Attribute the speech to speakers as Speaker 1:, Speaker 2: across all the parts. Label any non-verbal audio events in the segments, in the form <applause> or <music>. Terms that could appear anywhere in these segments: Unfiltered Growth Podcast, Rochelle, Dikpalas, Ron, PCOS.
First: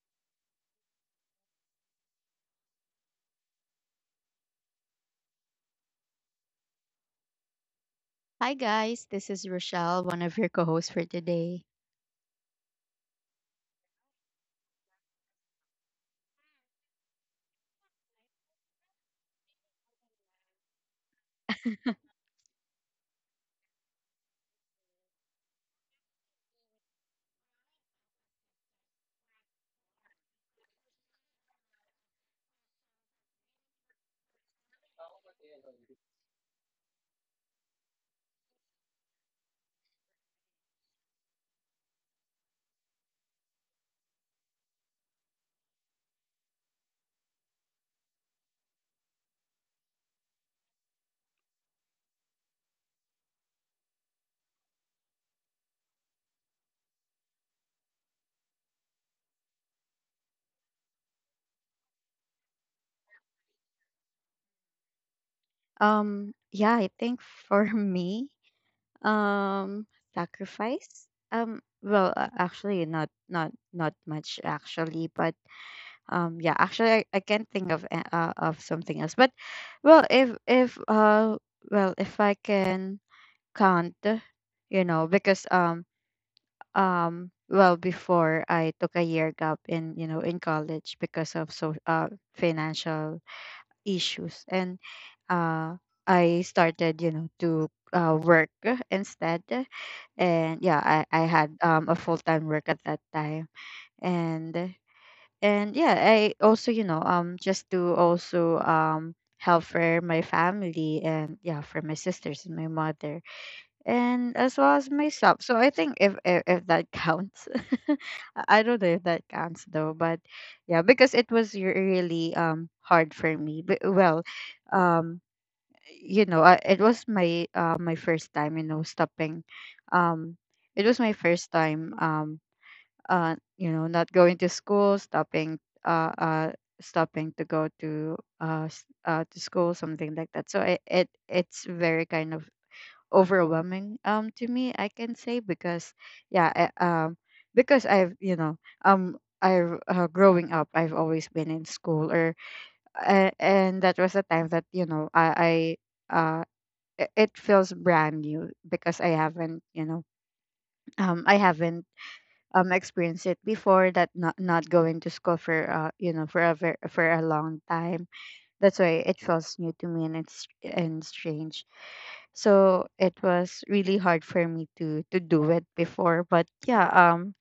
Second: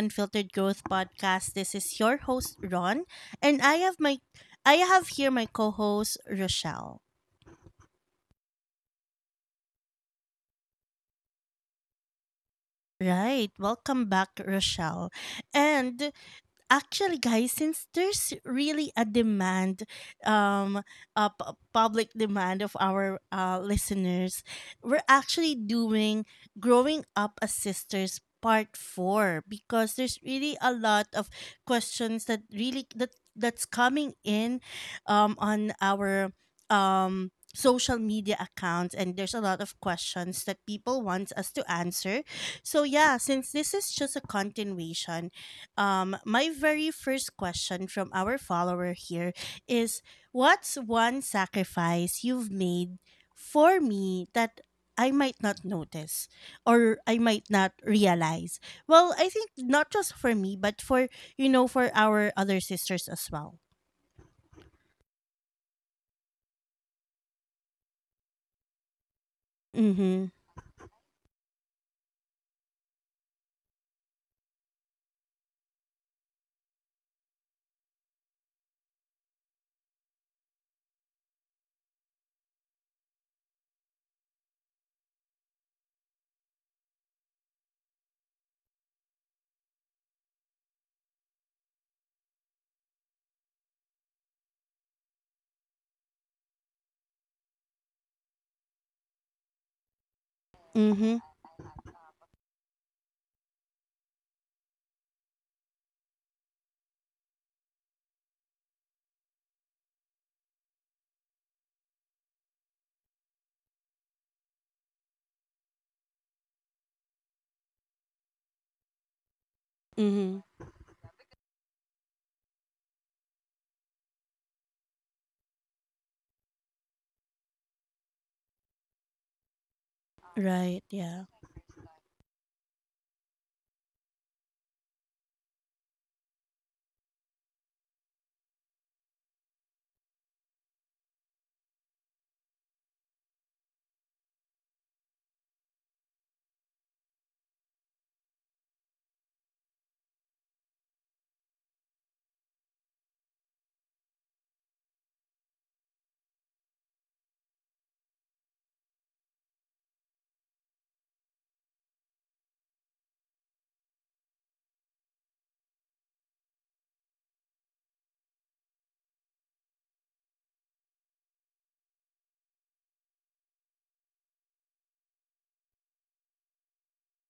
Speaker 1: Unfiltered Growth Podcast. This is your host, Ron, and I have here my co-host, Rochelle.
Speaker 2: Hi guys, this is Rochelle, one of your co-hosts for today.
Speaker 1: Right. Welcome back, Rochelle. And actually guys, since there's really a demand, um a public demand of our listeners, we're actually doing growing up as sisters part 4, because there's really a lot of questions that really that that's coming in on our um social media accounts, and there's a lot of questions that people want us to answer. So yeah, since this is just a continuation, my very first question from our follower here is, what's one sacrifice you've made for me that I might not notice or I might not realize? Well, I think not just for me, but for, you know, for our other sisters as well.
Speaker 2: Yeah, I think for <laughs> me, um,
Speaker 1: Mm hmm.
Speaker 2: sacrifice. Actually, not much actually, but yeah, actually, I can't think of of something else. But well, if well, if I can count, you know, because well before I took a year gap in you know in college because of financial issues and uh I started, you know, to work <laughs> instead. And yeah,
Speaker 1: Mm
Speaker 2: I
Speaker 1: hmm.
Speaker 2: had a full time work at that time. And and yeah, I also, you know, just to also help for my family and yeah, for my sisters and my mother and as well as myself. So I think if that counts, <laughs> I don't know if that counts though, but
Speaker 1: Mm hmm.
Speaker 2: yeah, because it was really hard for me. But, well, um, you know, it was my my first time, you know, stopping. Um, it
Speaker 1: Right.
Speaker 2: was my
Speaker 1: Yeah.
Speaker 2: first time. You know, not going to school, stopping. Uh, uh Stopping to go to to school, something like that. So it's very kind of overwhelming to me, I can say, because yeah, because I've you know, I've, growing up I've always been in school, or, and that was a time that you know i uh it feels brand new because I haven't you know, I haven't experienced it before, that not going to school for you know for a for a long time, that's why it feels new to me and it's and strange. So it was really hard for me to do it before. But yeah,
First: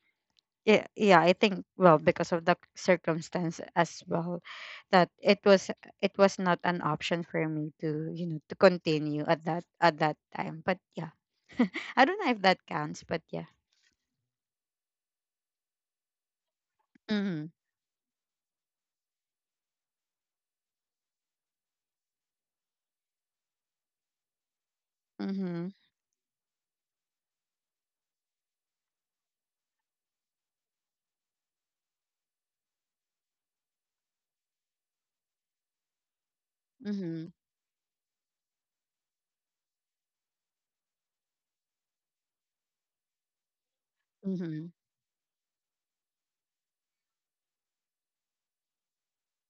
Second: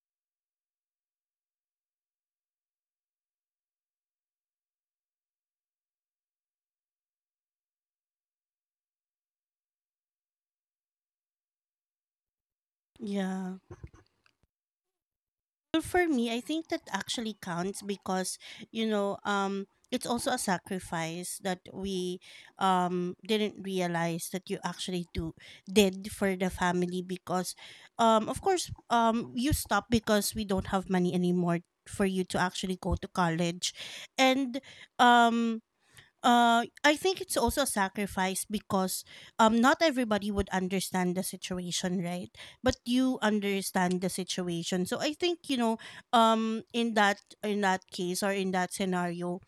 Speaker 2: yeah, yeah, I think well because of the circumstance as well that it was not an option for me to, you know, to continue at that time. But yeah. <laughs> I don't know if that counts, but yeah.
Speaker 1: Yeah. Well, for me, I think that actually
Speaker 2: Mhm.
Speaker 1: counts because, you know, it's also a sacrifice that we didn't realize that you actually do
Speaker 2: Mhm.
Speaker 1: did for the family. Because of course, you stop because we don't have money anymore for you to actually go to college. And um I think
Speaker 2: Mhm.
Speaker 1: it's also a sacrifice because not everybody would understand the situation, right? But you understand the
Speaker 2: Mhm.
Speaker 1: situation. So I think, you know, in that case, or in that scenario,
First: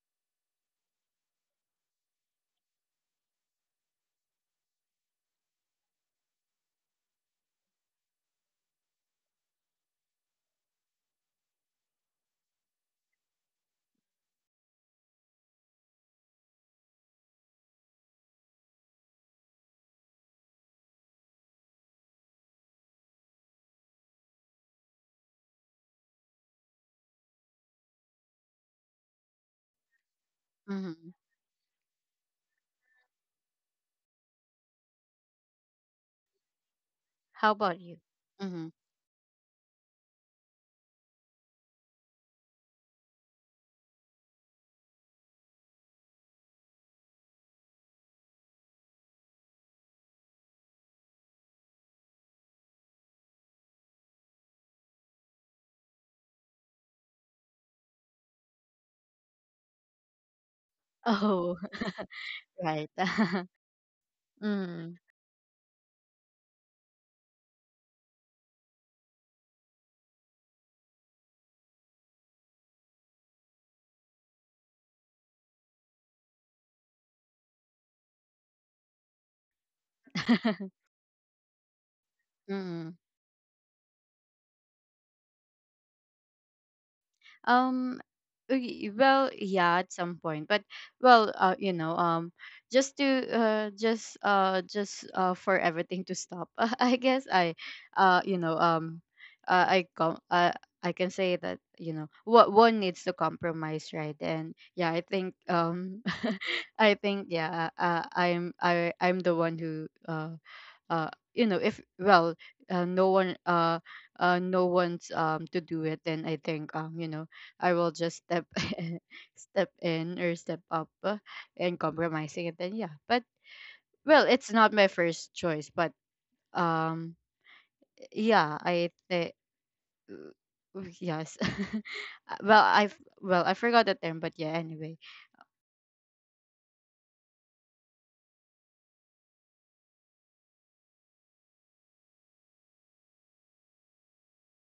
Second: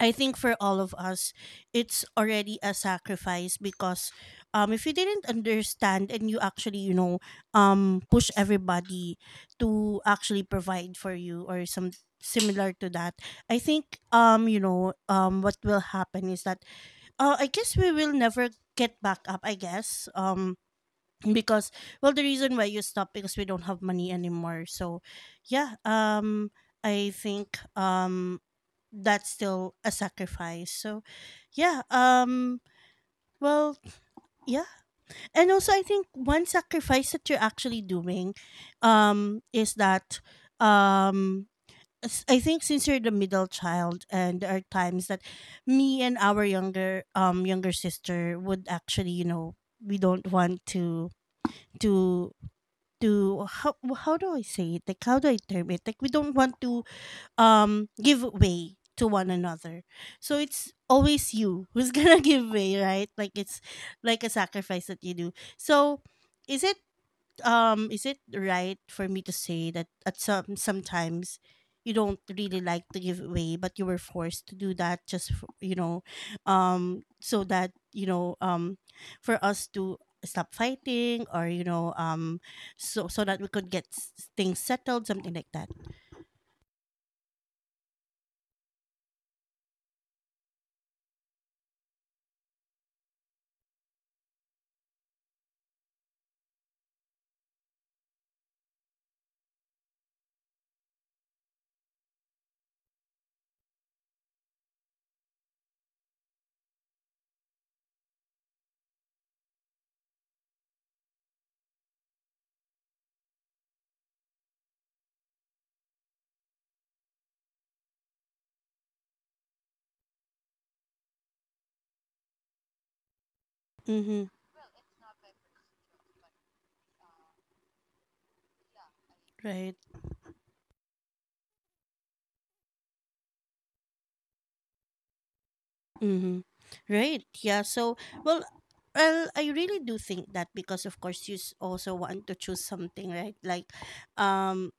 Speaker 1: I think for all of us, it's already a sacrifice. Because if you didn't understand, and you actually, you know, push everybody to actually provide for you or some similar to that, I think, you know, what will happen is that, I guess we will never get back up, I guess. Because, well, the reason why you stop because we don't have money anymore. So, yeah, I think, that's still a sacrifice. So,
Speaker 2: Mhm.
Speaker 1: yeah, well, yeah. And also I think one sacrifice that you're
Speaker 2: How
Speaker 1: actually
Speaker 2: about you?
Speaker 1: doing
Speaker 2: Mhm.
Speaker 1: is that, um I think since you're the middle child, and there are times that me and our younger younger sister would actually, you know, we don't want to to how do I say it? Like, how do I term it? Like, we don't want to give way to one another, so it's always
Speaker 2: Oh,
Speaker 1: you who's <laughs> gonna
Speaker 2: <laughs>
Speaker 1: give way,
Speaker 2: right.
Speaker 1: right? Like,
Speaker 2: <laughs>
Speaker 1: it's like a sacrifice that
Speaker 2: Mhm.
Speaker 1: you do. So, is it is it right for me to say that at sometimes you don't really like to give way, but you were forced to do that just for, you know, so that you know, for us to stop
Speaker 2: <laughs>
Speaker 1: fighting, or you know,
Speaker 2: Mm.
Speaker 1: so that we could get things settled, something like that?
Speaker 2: Um, well, yeah, at some point, but well, you know, just to just just for everything to stop, <laughs> I guess, you know, uh, I com- uh, I can say that, you know what, one needs to compromise, right? And yeah, I think, <laughs> I think yeah, I'm the one who, you know, if, well, uh, no one uh no one's to do it, then I think, you know, I will just step <laughs> step in or step up, and compromising it then, yeah. But
Speaker 1: Mm-hmm.
Speaker 2: well, it's not my first choice, but um yeah, I think.
Speaker 1: Right.
Speaker 2: Yes. <laughs> Uh, well I have well, I forgot the term, but yeah, anyway.
Speaker 1: Mm-hmm. Right. Yeah. So, well, well, I really do think that, because of course, also want to choose something, right? Like, um,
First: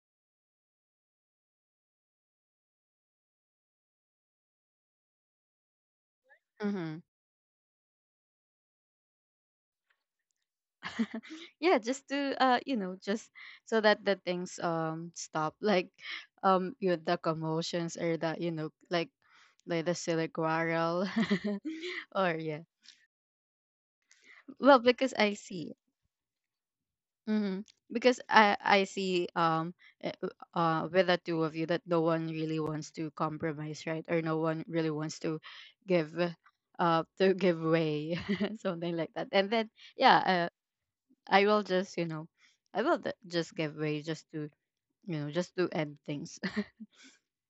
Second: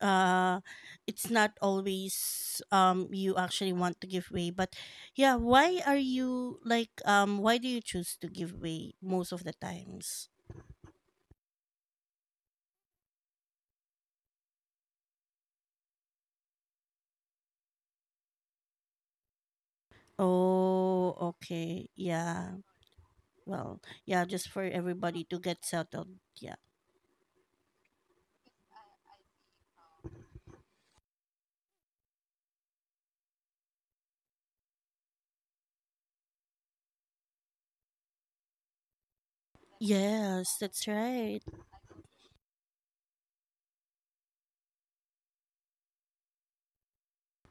Speaker 1: uh, it's not always you actually want to give way, but yeah, why are you like,
Speaker 2: Hmm.
Speaker 1: why do you choose to give way most of the times?
Speaker 2: <laughs> Yeah, just to you know, just so that the things stop, <laughs> like you know, the commotions, or the you know like the silly quarrel.
Speaker 1: Oh,
Speaker 2: <laughs>
Speaker 1: okay.
Speaker 2: Or
Speaker 1: Yeah.
Speaker 2: yeah.
Speaker 1: Well, yeah, just for
Speaker 2: Well, because
Speaker 1: everybody
Speaker 2: I
Speaker 1: to get
Speaker 2: see.
Speaker 1: settled. Yeah.
Speaker 2: Mm-hmm. Because I see uh with the two of you that no one really wants to compromise, right? Or no one really wants give to give way, <laughs> something like that. And then, yeah,
Speaker 1: Yes, that's right.
Speaker 2: I will just you know, I will just give way just to, you know, just to end things. <laughs>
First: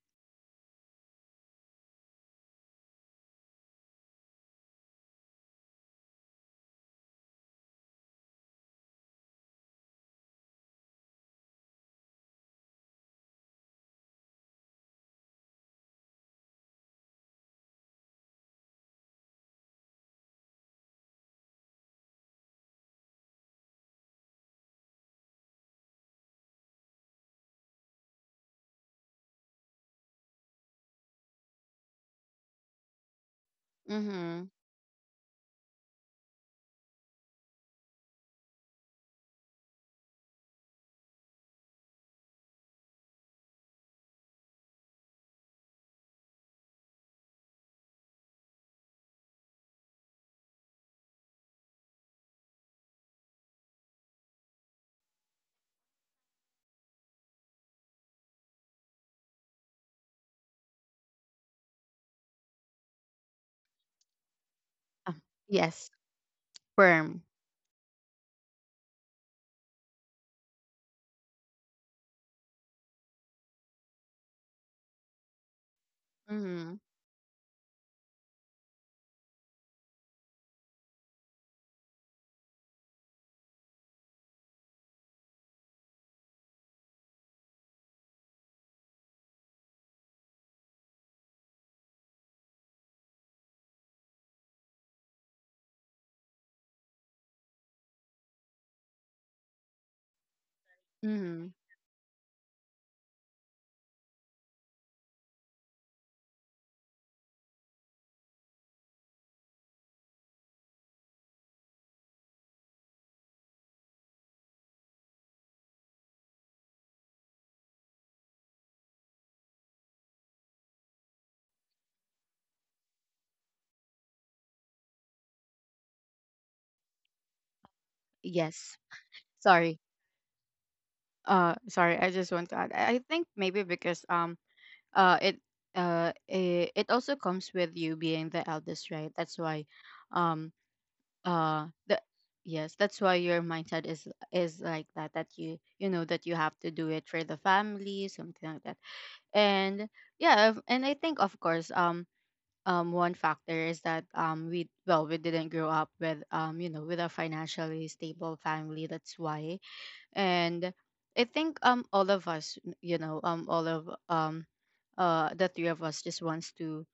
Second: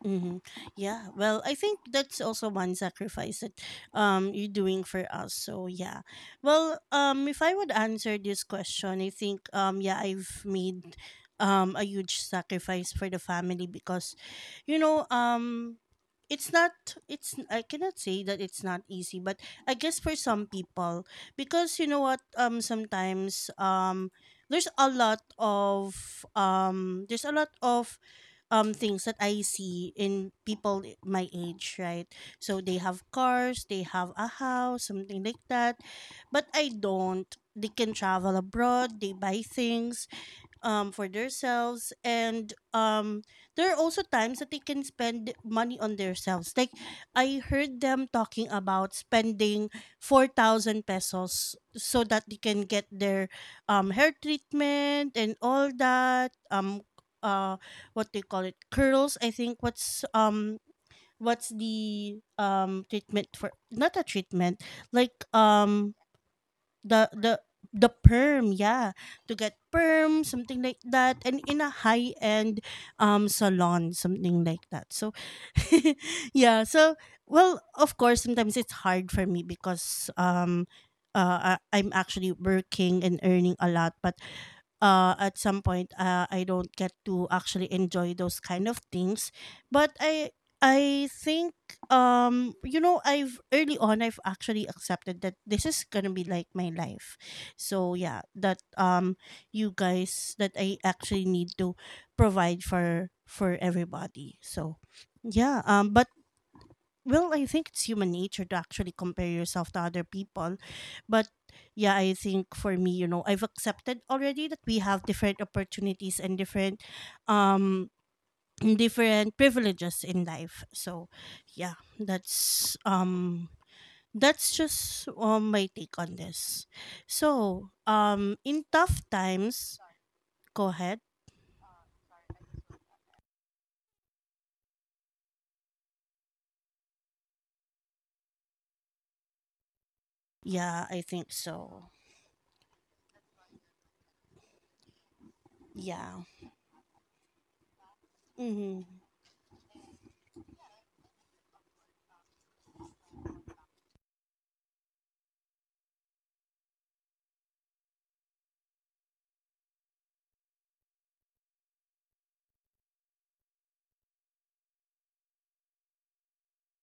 Speaker 1: Mm-hmm. Yeah. Well, I think that's also one sacrifice that you're doing for us. So yeah. Well, if I would answer this question, I think yeah, I've made a huge sacrifice for the family. Because, you know it's not, it's I cannot say that it's not easy, but I guess for some people, because you know what, sometimes there's a lot of there's a lot of things that I see in people, my age, right? So they have cars, they have a
Speaker 2: Mm-hmm.
Speaker 1: house, something like that. But I don't. They can travel abroad, they buy things, for themselves, and there are also times that they can spend money on themselves. Like, I heard them talking about spending 4,000 pesos so that they can get their hair treatment and all that. Uh what they call it, curls, I think. What's what's the treatment for, not a treatment,
Speaker 2: Uh,
Speaker 1: like
Speaker 2: yes,
Speaker 1: the
Speaker 2: firm.
Speaker 1: the the perm, yeah, to get perm, something like that, and in a high end salon, something like that. So <laughs>
Speaker 2: Mm-hmm.
Speaker 1: yeah, so well, of course sometimes it's hard for me because I'm actually working and earning a lot, but at some point I don't get to actually enjoy those kind of things. But I think you know, I've early on I've actually accepted that this is gonna be like my life, so yeah, that you guys, that I actually
Speaker 2: Mm-hmm.
Speaker 1: need to provide for everybody. So yeah, but well, I think it's human nature to actually compare yourself to other people, but yeah, I think for me, you know, I've accepted already that we have different opportunities and different um different privileges in life. So, yeah, that's um that's just my take on this. So, in
Speaker 2: Yes.
Speaker 1: tough
Speaker 2: Sorry.
Speaker 1: times, go ahead.
Speaker 2: Sorry. I just want to add. I think, maybe because, uh it it also comes with you being the eldest, right? That's why, um
Speaker 1: Yeah, I think
Speaker 2: the
Speaker 1: so.
Speaker 2: yes, that's why your mindset is like that, that you know, that
Speaker 1: Yeah.
Speaker 2: you have to do it for the family, something like that.
Speaker 1: Mhm.
Speaker 2: And yeah, and I think, of course, one factor is that, we well, we didn't grow up with, you know, with a financially stable family, that's why. And I think, all of us, you know, all of the three of us just wants to,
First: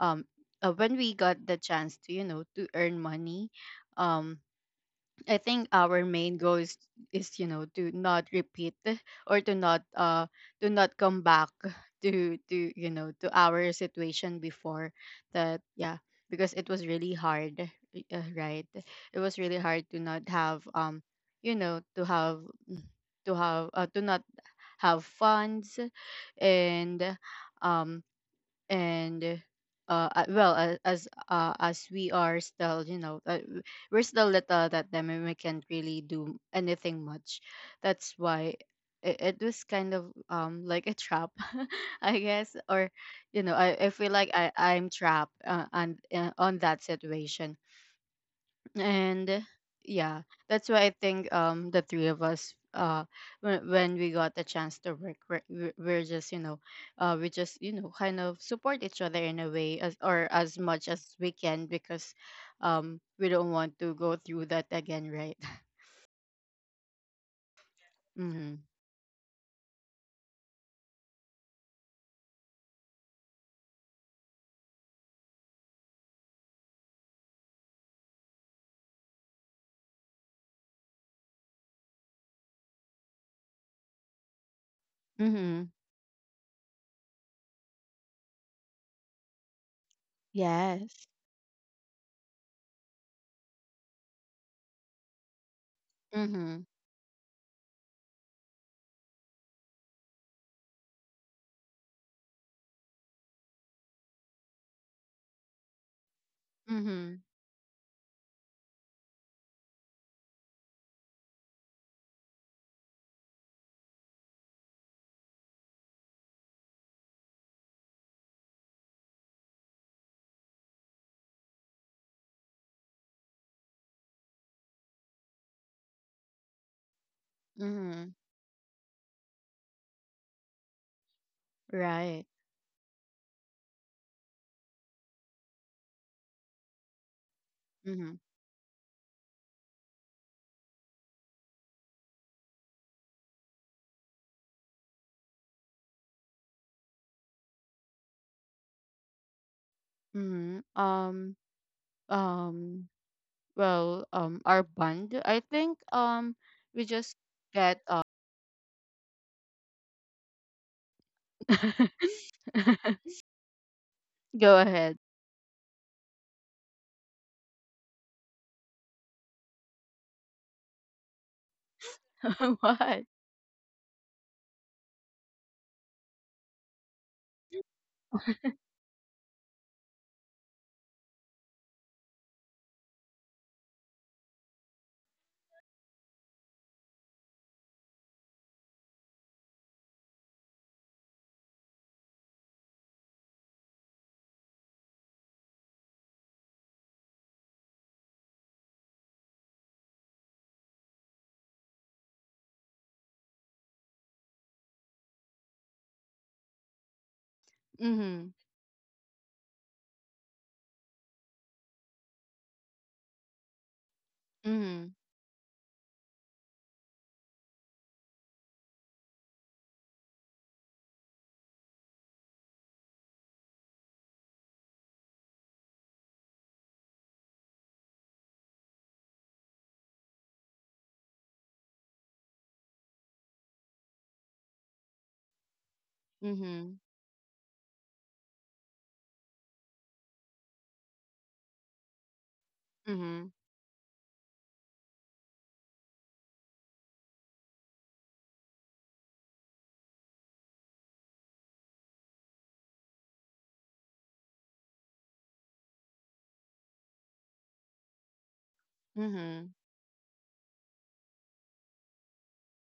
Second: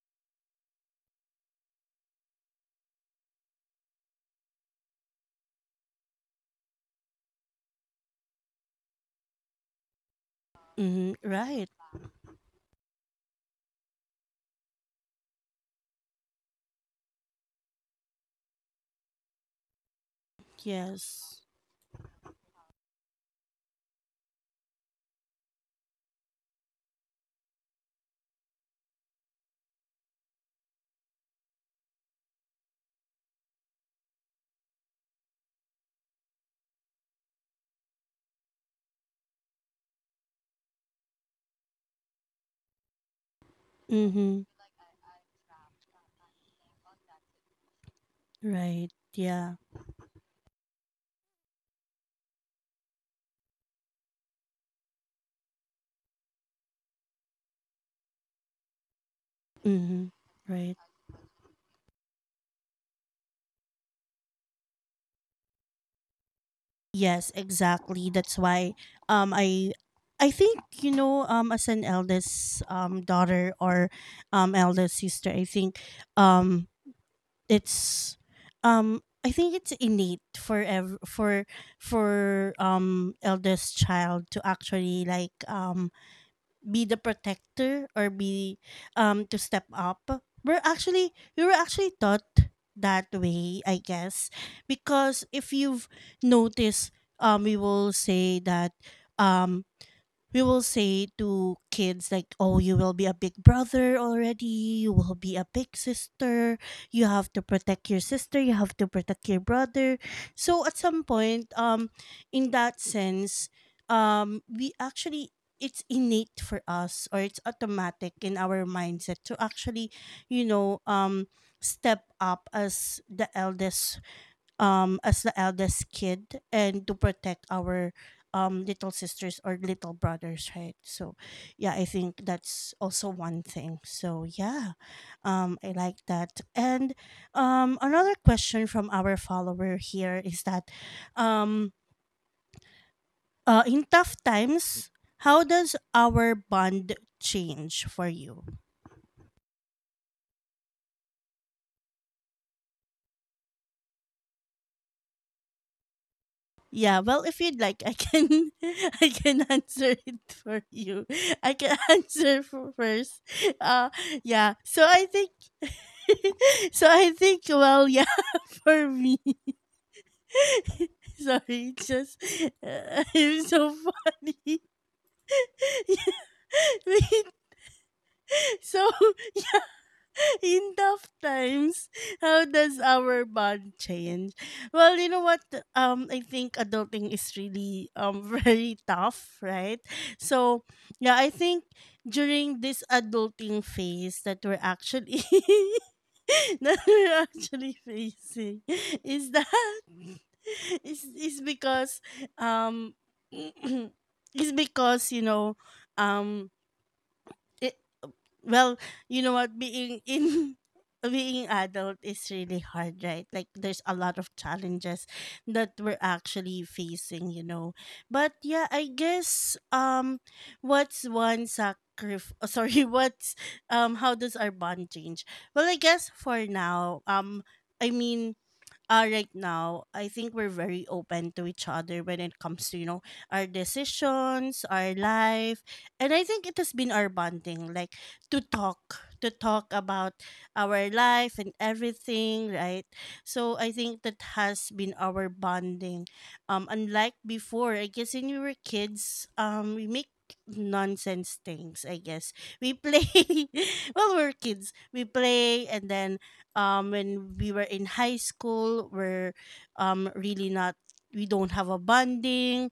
Speaker 2: um when we got the chance to, you know, to earn money, um I think our main goal is, you know, to not repeat, <laughs> or to not, to not
Speaker 1: Mhm.
Speaker 2: come back
Speaker 1: Right.
Speaker 2: <laughs> to you know, to our situation before. That, yeah, because it was really hard, right, it was really hard to not have,
Speaker 1: Yes.
Speaker 2: you know, to have, to not have funds. And um and well, as we are still, you know, we're still little that time and we can't really do anything much, that's why. It was kind of, like a trap, <laughs> I guess, or you know, I feel like
Speaker 1: Mhm.
Speaker 2: I'm trapped, on that situation.
Speaker 1: Right.
Speaker 2: And
Speaker 1: Yeah.
Speaker 2: yeah, that's why I think, the three of us, when we got the chance to work, we're just, you know, we just, you know, kind of support each other in a way, as
Speaker 1: Mhm.
Speaker 2: or as
Speaker 1: Right.
Speaker 2: much as we can, because we don't want to go through that again, right? <laughs>
Speaker 1: Yes, exactly. That's
Speaker 2: Mm-hmm.
Speaker 1: why um I I think you know, as an eldest daughter, or eldest sister, I think um it's I think it's innate for eldest child to actually like
Speaker 2: Mm-hmm.
Speaker 1: be the protector, or be to step up. We're
Speaker 2: Yes.
Speaker 1: actually, we were actually taught that way, I guess, because if you've
Speaker 2: Mm-hmm.
Speaker 1: noticed, we will say that um we will say to kids like, oh, you will be a big brother already, you will be a big sister, you
Speaker 2: Mm-hmm.
Speaker 1: have to protect your sister, you have to protect your brother. So at some point, in that sense, we actually, it's innate for us, or it's automatic in our mindset to actually, you know, step up as the eldest, as the eldest kid, and to protect our
Speaker 2: Mm-hmm.
Speaker 1: little sisters or little brothers, right? So yeah, I think
Speaker 2: Right.
Speaker 1: that's also one thing. So yeah, I like that. And another
Speaker 2: Mm-hmm.
Speaker 1: question from our follower here is that, um in tough times, how does our bond change for you?
Speaker 2: Mm-hmm. Um well, our bond, I think, we
Speaker 1: Yeah,
Speaker 2: just
Speaker 1: well, if you'd
Speaker 2: get
Speaker 1: like, I can <laughs> I can answer it for you. I can <laughs>
Speaker 2: <laughs>
Speaker 1: answer for first. Uh, yeah.
Speaker 2: go
Speaker 1: So
Speaker 2: ahead.
Speaker 1: I think, <laughs> so I think. Well, yeah, <laughs> for me. <laughs> Sorry, it's just
Speaker 2: <laughs> What?
Speaker 1: <laughs> I'm so funny. <laughs> Wait, so in tough times, how does our bond change? Well, you know what? I think adulting is really <laughs> very tough, right? So yeah, I think during this adulting phase that we're actually <laughs> that we're actually facing is that <laughs> is because um <clears throat> is because you know um it,
Speaker 2: Mhm.
Speaker 1: well, you know what? Being in <laughs> being adult is really hard, right? Like, there's a lot of
Speaker 2: Mhm.
Speaker 1: challenges that we're actually facing, you know. But yeah, I guess what's one sacrifice? <laughs> Sorry, what's how does our bond change? Well, I guess for now, I mean right now, I think we're very open to each other when it comes to, you know, our decisions, our life. And I think it has
Speaker 2: Mhm.
Speaker 1: been our bonding, like, to talk, to talk about our life and everything, right?
Speaker 2: Mhm.
Speaker 1: So I think that has been our bonding. Unlike before, I guess when we were kids, we make nonsense things, I guess, we play. <laughs> Well, we're kids, we play, and then when we were in high school, we're
Speaker 2: Mhm.
Speaker 1: really not, we don't have a bonding.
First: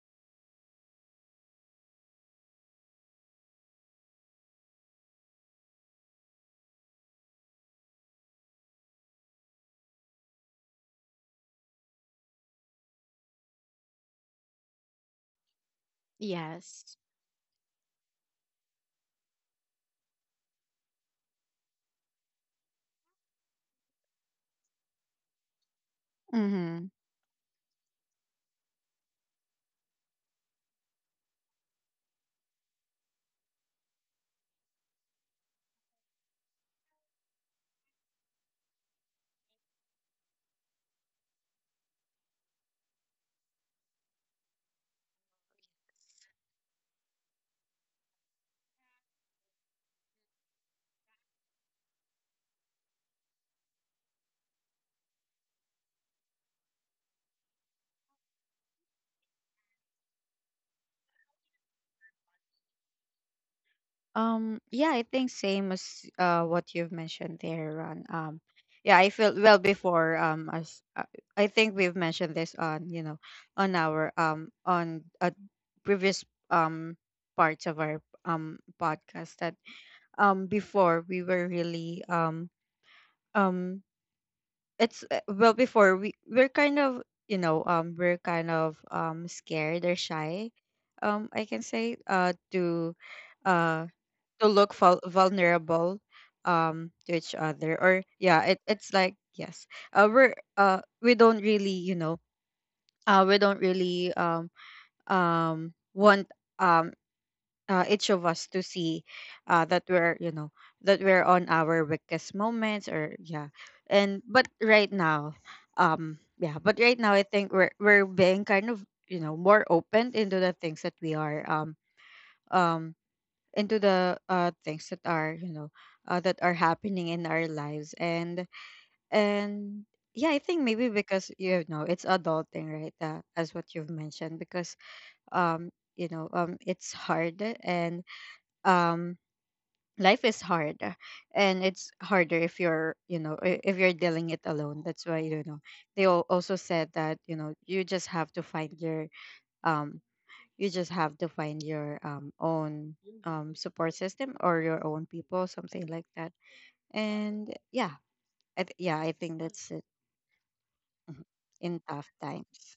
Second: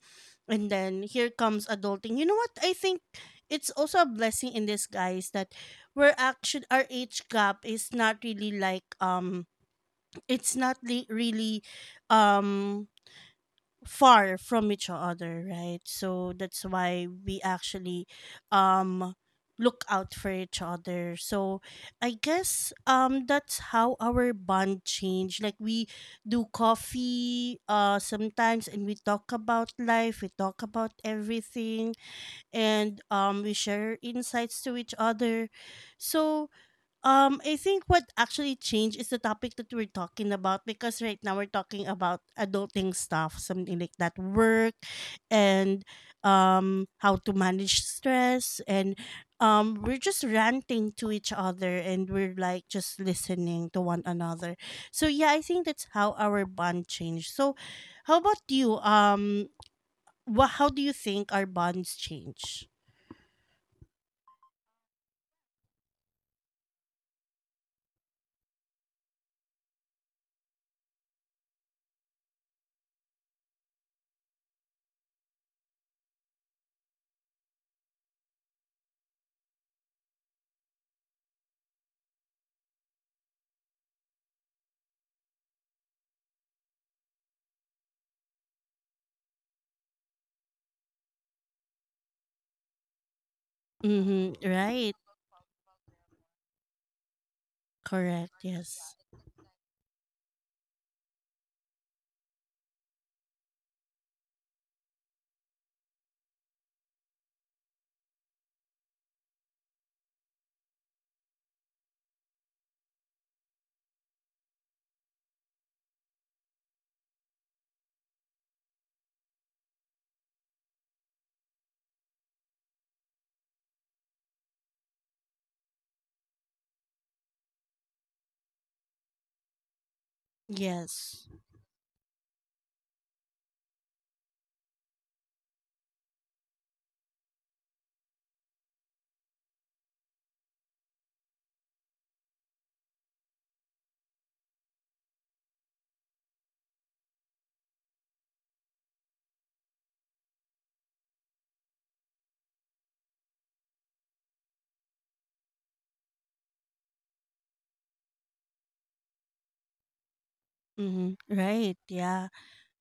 Speaker 1: And then here comes adulting. You know what, I think it's also a blessing in disguise that we're actually, our age gap is not really like, it's not really um far from each other, right? So that's
Speaker 2: Yes.
Speaker 1: why we actually um look out for each other. So I guess that's how our bond changed. Like, we do
Speaker 2: Mm-hmm.
Speaker 1: coffee sometimes, and we talk about life, we talk about everything, and we share insights to each other. So I think what actually changed is the topic that we're talking about, because right now we're talking about adulting stuff, something like that, work, and how to manage stress, and we're just ranting to each other, and we're like just listening to one another. So yeah, I think that's how our bond changed. So, how about you? Wha how do you think our bonds change?
Speaker 2: Yeah, I think same as what you've mentioned there, Ron. Yeah, I feel, well, before, as, I think we've mentioned this on, you know, on our, on, previous, um parts of our podcast, that, before, we were really, um it's well, before, we're kind of, you know, we're kind of scared or shy, I can say, to uh
Speaker 1: Mm-hmm.
Speaker 2: to look
Speaker 1: Right.
Speaker 2: vulnerable, to each other, or
Speaker 1: Correct.
Speaker 2: yeah, it,
Speaker 1: Yes.
Speaker 2: it's like, yes. We don't really, you know, we don't really, want um each of us to see, that we're, you know, that we're on our weakest moments, or yeah. And, but right now, yeah, but right now, I think we're being kind of, you know, more open into the things that we are, um into the things that are, you know, that are happening in our lives, and yeah, I think maybe
Speaker 1: Yes.
Speaker 2: because, you know, it's adulting, right? As what you've mentioned, because, um you know, it's hard, and, um life is hard, and it's harder if you're, you know, if you're dealing it alone, that's why, you know, they also said that, you know, you just have to find your, um you just have to find your, own support system, or your own people, something like that. And yeah, yeah, I think that's it.
Speaker 1: Mm-hmm.
Speaker 2: Mhm.
Speaker 1: Right.
Speaker 2: In tough
Speaker 1: Yeah.
Speaker 2: times.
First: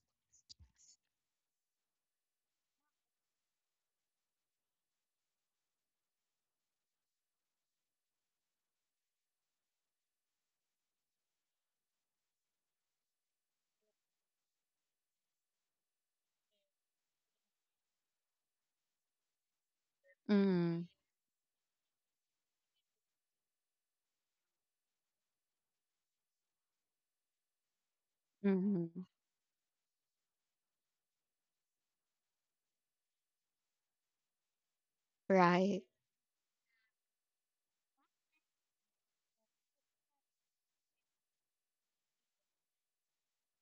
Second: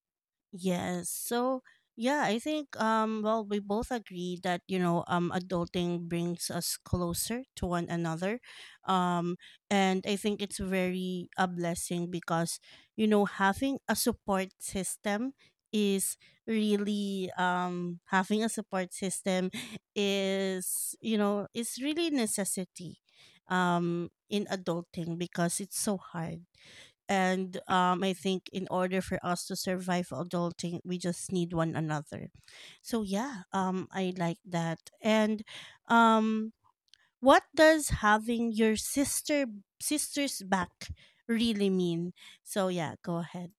Speaker 1: Yes. So yeah, I think well, we both agree that you know, adulting brings us closer to one another. Um and I think it's very a blessing because you know having a support system is really um having a support system
Speaker 2: Mm.
Speaker 1: is you know is really necessity in adulting because it's so hard and I think in order
Speaker 2: Mhm.
Speaker 1: for us to survive adulting, we just need one another. So yeah, I like that. And
Speaker 2: Right.
Speaker 1: um, what does having your sister's back really mean? So yeah, go ahead.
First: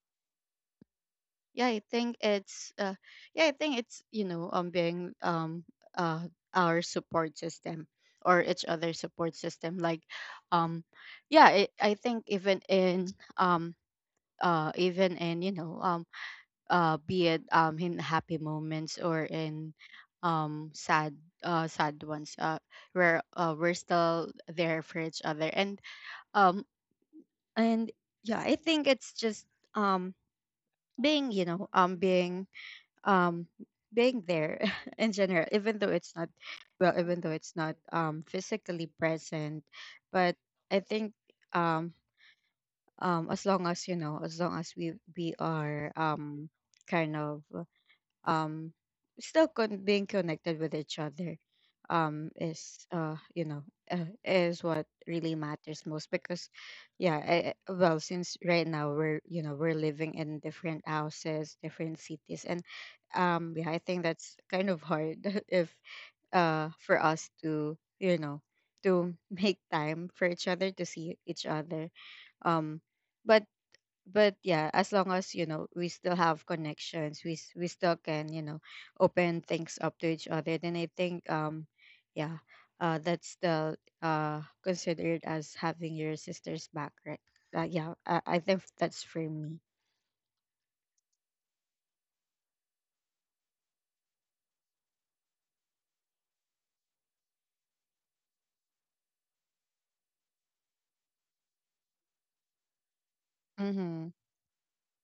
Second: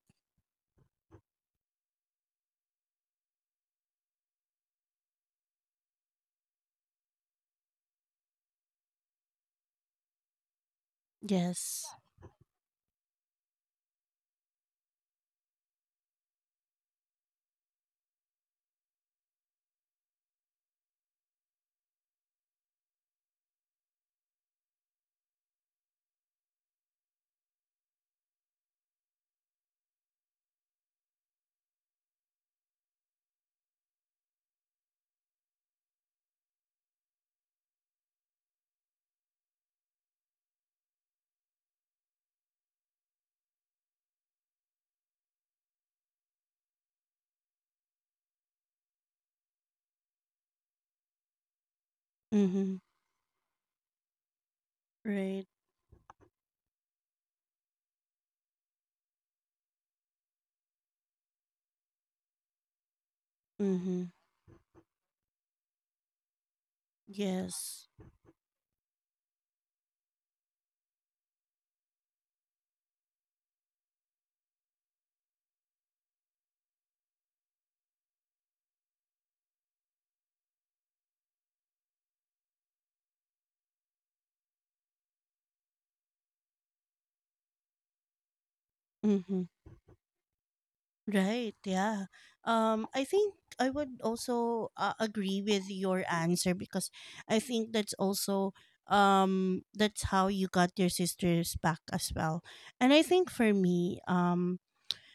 Speaker 2: Yeah, I think it's, yeah, I think it's, you know, being, uh our support system, or each other's support system, like, um yeah,
Speaker 1: Yes.
Speaker 2: I think even in, um even in, you know, be it, in happy moments or in, um sad sad ones, where, we're still there for each other, and, um and yeah, I think it's just, um being, you know, um being there, <laughs> in general, even though it's not, well, even though it's not, physically present, but I think, um as long as, you know, as long as we are, kind of, um still, being connected with each other,
Speaker 1: Mm-hmm.
Speaker 2: is, you know, is what really
Speaker 1: Right.
Speaker 2: matters most, because yeah, well, since right now, we're, you know, we're living in different houses, different cities, and, yeah, I think
Speaker 1: Mm-hmm.
Speaker 2: that's kind of hard, <laughs> if, for us to,
Speaker 1: Yes.
Speaker 2: you know, to <laughs> make time for each other, to see each other, um but yeah, as long as, you know, we still have connections, we still can, you know, open things up to each other, then I think, yeah, that's still considered as having your sister's back, right? Yeah, I think that's for
Speaker 1: Mm-hmm.
Speaker 2: me.
Speaker 1: Right, yeah. I think I would also agree with your answer because I think that's also that's how you got your sisters back as well. And I think for me,
Speaker 2: Mm-hmm.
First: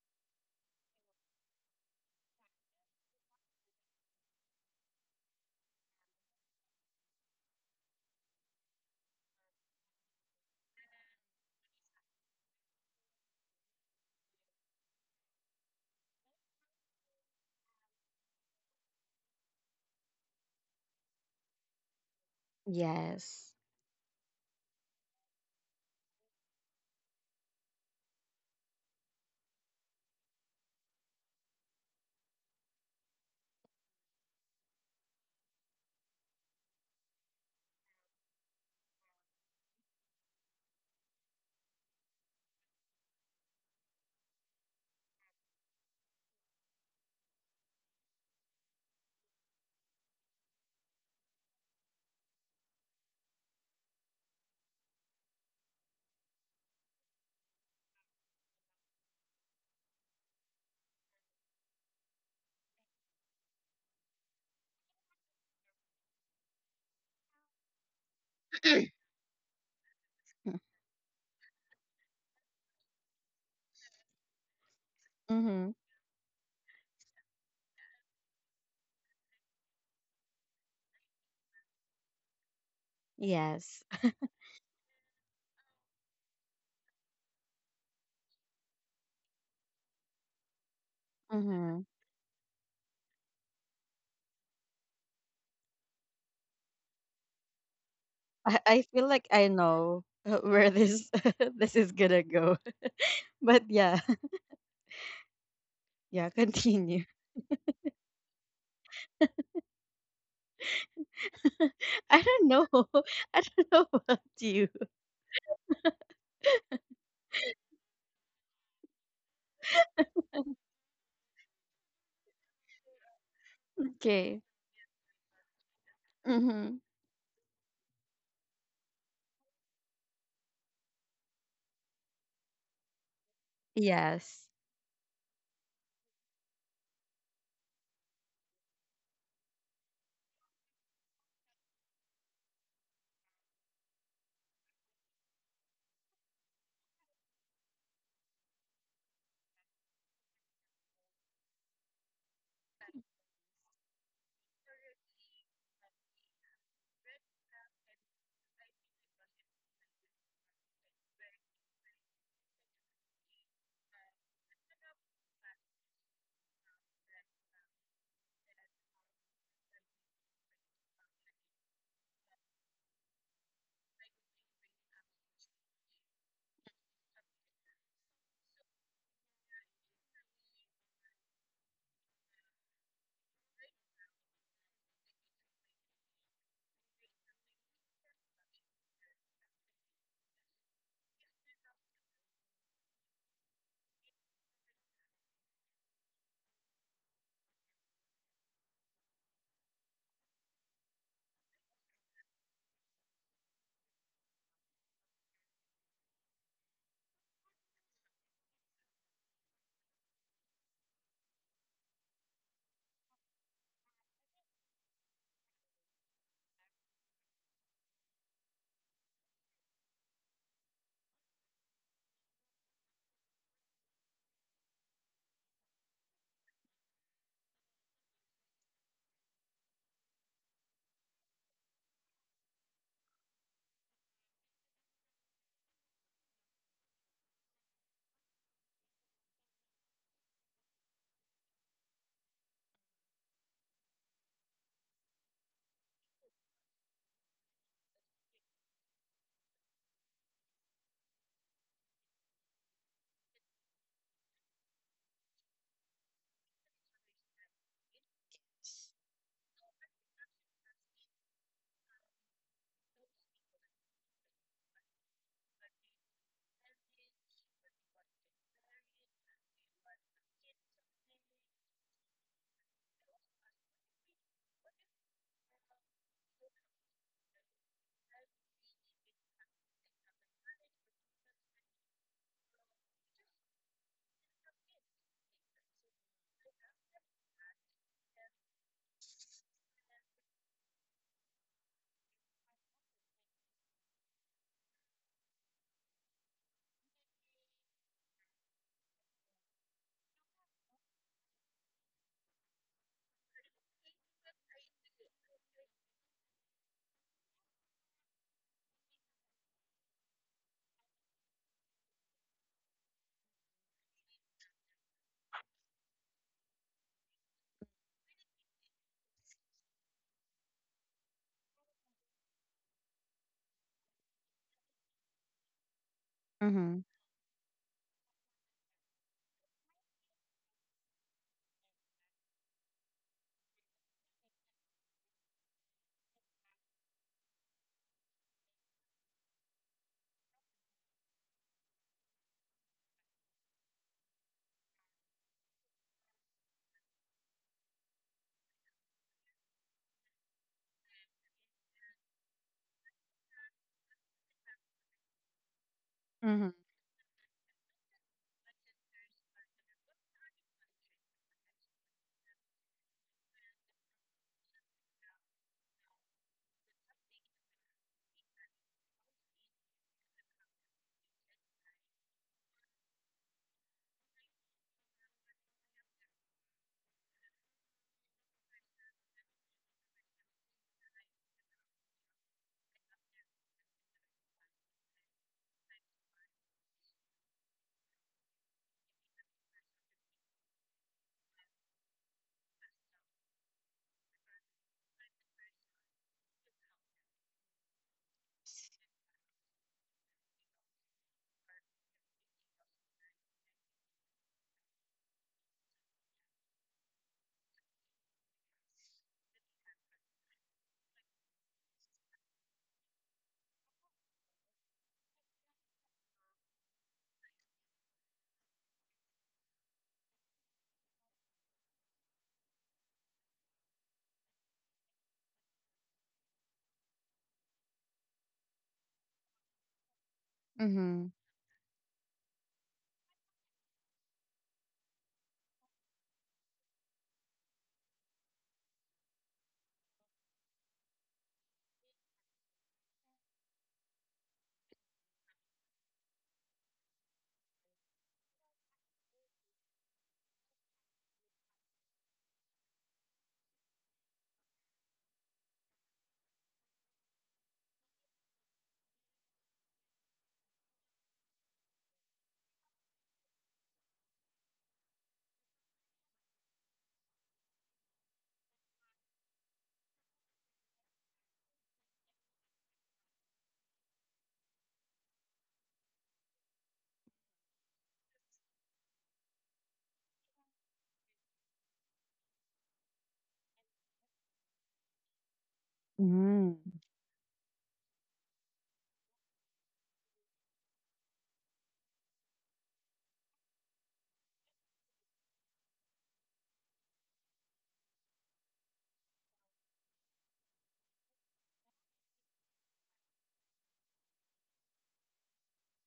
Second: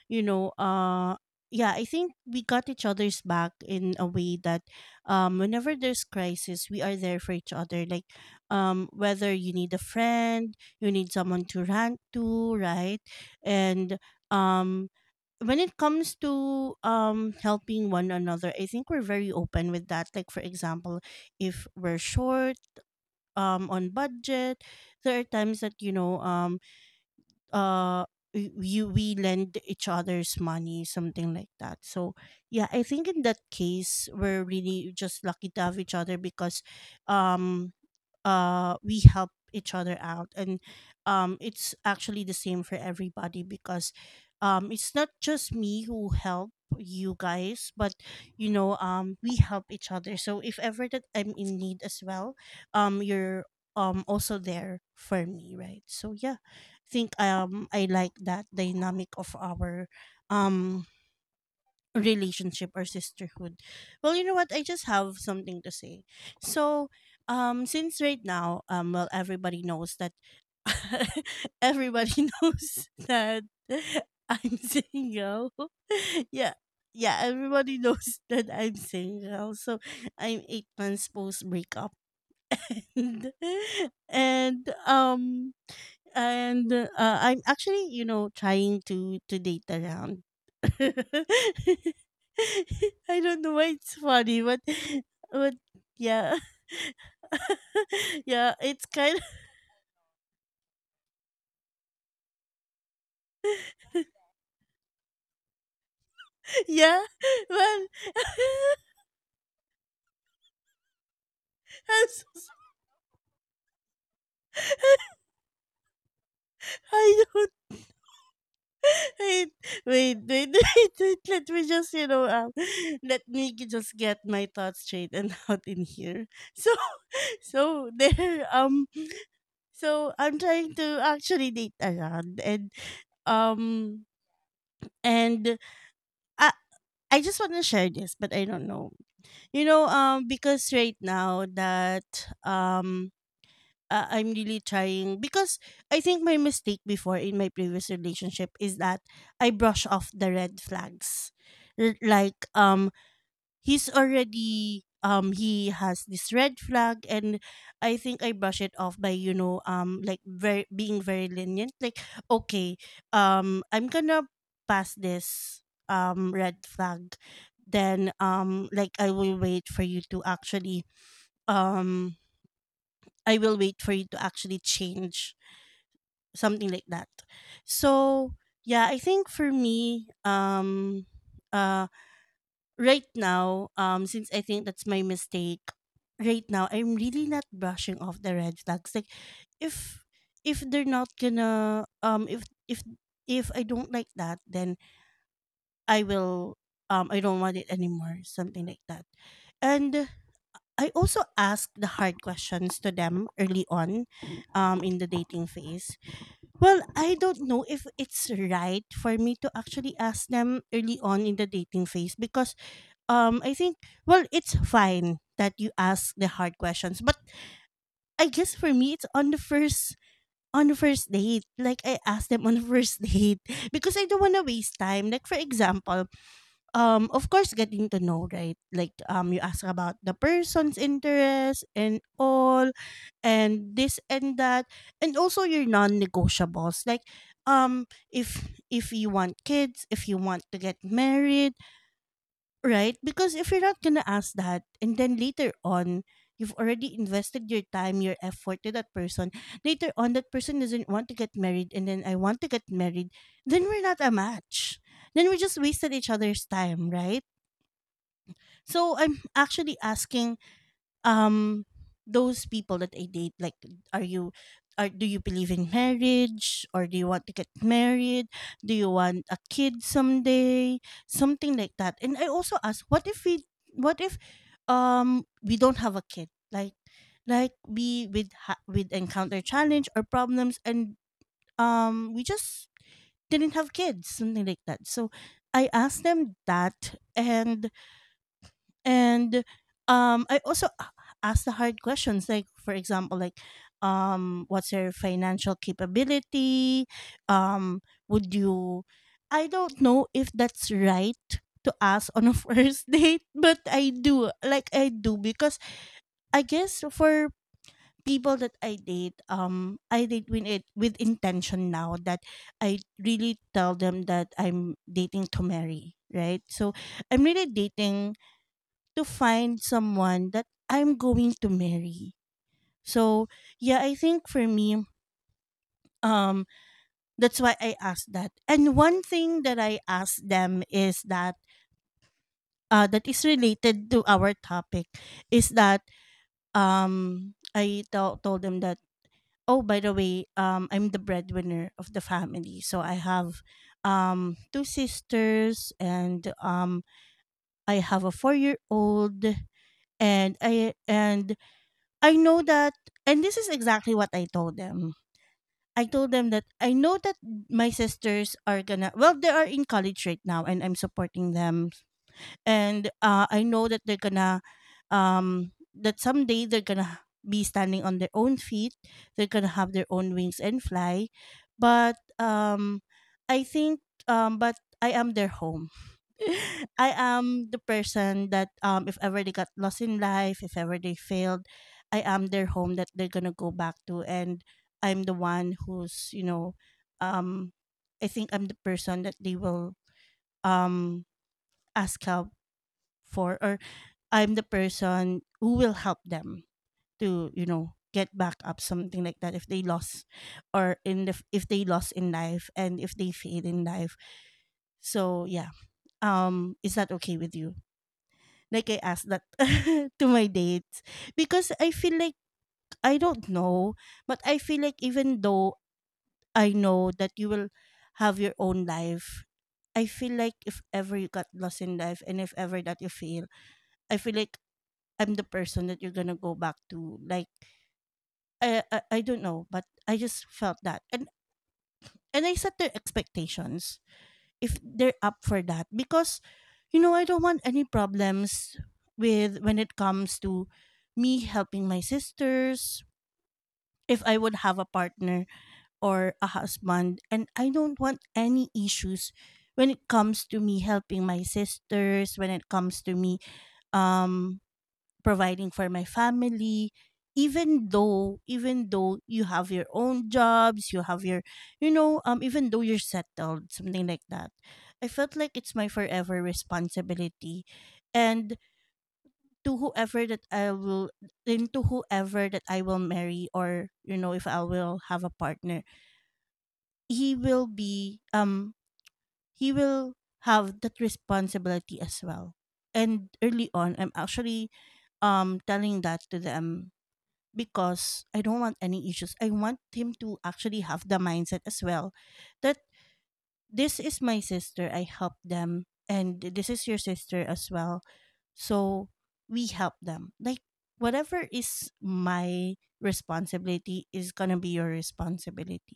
Speaker 1: you know, uh yeah, I think we got each other's back in a way that whenever there's crisis, we are there for each other. Like whether you need a friend, you need someone to rant to, right? And um when it comes to helping one another, I think we're very open with that, like for example, if we're short
Speaker 2: Yes.
Speaker 1: on budget, there are times that you know uh you we lend each other's money, something like that. So yeah, I think in that case we're really just lucky to have each other because um we help each other out, and it's actually the same for everybody because it's not just me who help you guys, but you know we help each other, so if ever that I'm in need as well, you're also there for me, right? So yeah, I think I like that dynamic of our um relationship or sisterhood. Well, you know what? I just have something to say. So, since right now,
Speaker 2: <clears throat>
Speaker 1: well, everybody knows that,
Speaker 2: Mm-hmm.
Speaker 1: <laughs> everybody <laughs> knows that I'm single. <laughs> Yeah. Yeah, everybody knows <laughs> that I'm single. So I'm 8 months post breakup. <laughs> And,
Speaker 2: Yes.
Speaker 1: and um I'm actually, you know, trying to date around. <laughs>
Speaker 2: Mm-hmm.
Speaker 1: I don't know why it's funny, but but yeah. <laughs> Yeah,
Speaker 2: I
Speaker 1: it's
Speaker 2: feel
Speaker 1: kind of
Speaker 2: like I know, where this <laughs> this is gonna go, <laughs> but yeah. <laughs> Yeah,
Speaker 1: <laughs> yeah.
Speaker 2: continue.
Speaker 1: Well, <laughs>
Speaker 2: <laughs>
Speaker 1: I'm
Speaker 2: I
Speaker 1: so
Speaker 2: don't know.
Speaker 1: sorry.
Speaker 2: <laughs> I don't know <laughs> about you.
Speaker 1: <laughs> I don't <laughs> wait, wait, wait, <laughs> wait, wait. Let me just you know <laughs> let me just get
Speaker 2: Okay.
Speaker 1: my thoughts straight and <laughs> out in here. So
Speaker 2: Mm-hmm.
Speaker 1: <laughs> so there um so I'm trying to actually date around, and um
Speaker 2: Yes.
Speaker 1: and I just want to share this, but I don't know. You know, because right now that um, I'm really trying because I think my mistake before in my previous relationship is that I brush off the red flags, R- like um, he's already he has this red flag, and I think I brush it off by you know like very being very lenient, like okay, I'm gonna pass this red flag, then like I will wait for you to actually um I will wait for you to actually change, something like that. So yeah, I think for me uh right now, since I think that's my mistake, right now I'm really not brushing off the red flags. Like, if they're not gonna if I don't like that, then I will I don't want it anymore, something like that. And I also ask the hard questions to them early on, in the dating phase. Well, I don't know if it's right for me to actually ask them early on in the dating phase because I think, well, it's fine that you ask the hard questions, but I guess for me it's on the first date, like I asked them on the first <laughs> date because I don't want to waste time, like for example, of course getting to know, right? Like you ask about the person's interest and all and this and that, and also your non-negotiables, like if you want kids, if you want to get married. Right? Because if you're not gonna ask that, and then later on, you've already invested your time, your effort to that person. Later on, that person doesn't want to get married, and then I want to get married. Then we're not a match. Then we just wasted each other's time, right? So I'm actually asking um those people that I date, like are you are do you believe in marriage, or do you want to get married, do you want a kid someday, something like that. And I also ask, what if we don't have a kid, like we with ha- with encounter challenge or problems, and we just didn't have kids, something like that. So I asked them that, and and I also ask the hard questions, like for example like what's your financial capability, um would you, I don't know if that's right to ask on a <laughs> first date, but I do, like I do, because I guess for people that I date, I date with it with intention now, that I really tell them that I'm dating to marry, right? So I'm really dating to find someone that I'm going to marry. So, yeah, I think for me, um,
Speaker 2: Mm-hmm.
Speaker 1: that's why I asked that. And one thing that I asked them is that that is related to our topic is that I tell told them that, oh by the way, I'm the breadwinner of the family, so I have two sisters and I have a 4 year old, and I know that, and this is exactly what I told them. I told them
Speaker 2: Mm-hmm.
Speaker 1: that I know that my sisters are gonna, well, they are in college right now and I'm supporting them. And I know that they're gonna that someday they're gonna be standing on their own feet. They're gonna have their own wings and fly. But I think but I am their home, I am the person that if ever they got lost in life, if ever they failed, I am their home that they're gonna go back to, and I'm the one who's, you know, um I think I'm the person that they will um ask help for, or I'm the person who will help them to, you know, get back up, something like that, if they lost, if they lost in life and if they fail in life. So yeah. Is that okay with you? Like I asked that <laughs> to my dates because I feel like, I don't know, but I feel like, even though I know that you will have your own life, I feel like if ever you got lost in life and if ever that you fail, I feel like I'm the person that you're gonna go back to. Like I don't know, but I just felt that,
Speaker 2: Mm-hmm.
Speaker 1: and I set the expectations if they're up for that because you know I don't want any problems with, when it comes to me helping my sisters, if I would have a partner or a husband, and I don't want any issues when it comes to me helping my sisters, when it comes to me um providing for my family, even though you have your own jobs, you have your, you know even though you're settled, something like that, I felt like it's my forever responsibility, and to whoever that i will to whoever that I will marry, or you know, if I will have a partner, he will be he will have that responsibility as well. And early on, I'm actually telling that to
Speaker 2: Mm-hmm.
Speaker 1: them because I don't want any issues. I want him to actually have the mindset as well that this is my sister, I help them, and this is your sister as well. So we help them. Like whatever is my responsibility is gonna be your responsibility.